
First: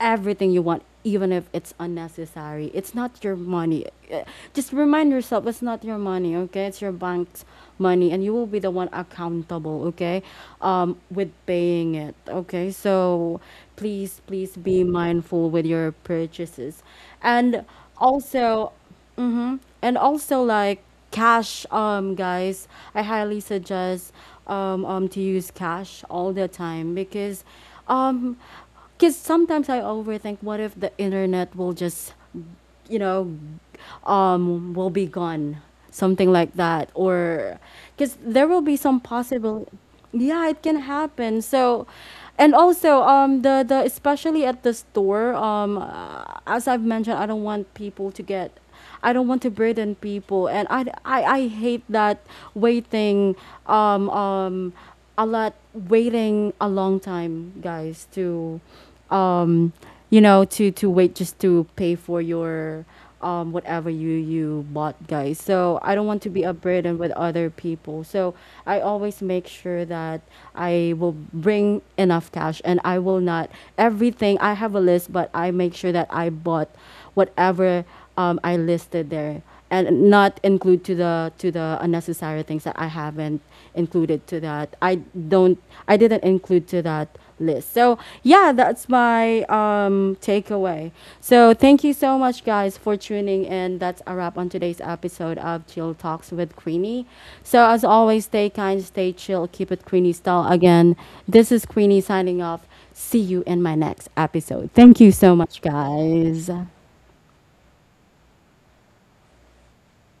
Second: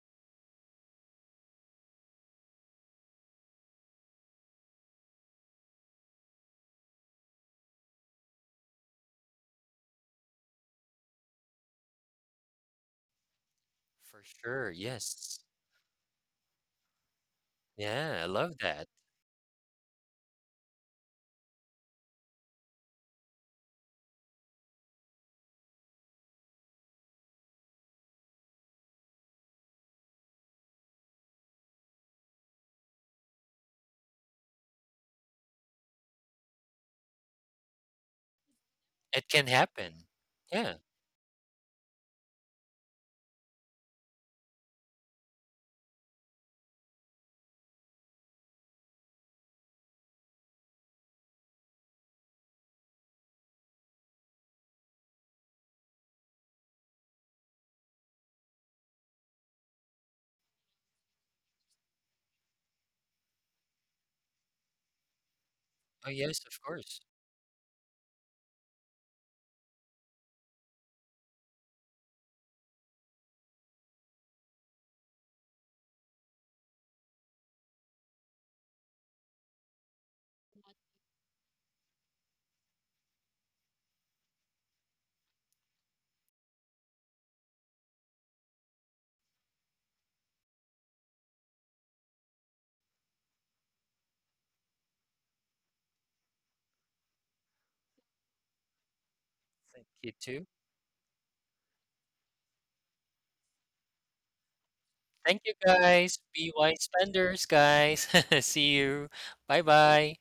Speaker 1: everything you want, even if it's unnecessary. It's not your money. Uh, Just remind yourself it's not your money, okay? It's your bank's money, and you will be the one accountable, okay? With paying it, okay? So please,
Speaker 2: for
Speaker 1: please
Speaker 2: sure.
Speaker 1: be
Speaker 2: Yes.
Speaker 1: mindful with your purchases. And
Speaker 2: Yeah, I love
Speaker 1: also,
Speaker 2: that.
Speaker 1: mm-hmm. And also like cash, guys, I highly suggest to use cash all the time, um because sometimes I overthink, what if the internet will just, you know, will be gone, something like that, or because there will be some
Speaker 2: It can
Speaker 1: possible,
Speaker 2: happen.
Speaker 1: yeah, it can
Speaker 2: Yeah.
Speaker 1: happen. So and also the especially at the store, as I've mentioned, I don't want people to get, I don't want to burden people. And I hate that waiting um um a lot, waiting a long time, guys, to um you know, to wait just to pay for your whatever you you bought, guys. So I don't
Speaker 2: Oh,
Speaker 1: want to
Speaker 2: yes,
Speaker 1: be a
Speaker 2: of
Speaker 1: burden
Speaker 2: course.
Speaker 1: with other people. So I always make sure that I will bring enough cash, and I will not everything, I have a list, but I make sure that I bought whatever I listed there, and not include to the, to the unnecessary things that I haven't included to that. I don't. I didn't include to that list. So yeah, that's my takeaway. So thank you so much, guys, for tuning in. That's a wrap on today's episode of Chill Talks with Queenie. So as always, stay kind, stay chill, keep it
Speaker 2: Thank you
Speaker 1: Queenie
Speaker 2: too.
Speaker 1: style. Again, this is Queenie signing off. See you in my next episode. Thank you so
Speaker 2: Thank you
Speaker 1: much,
Speaker 2: guys.
Speaker 1: guys.
Speaker 2: Be wise spenders, guys. See you. Bye bye.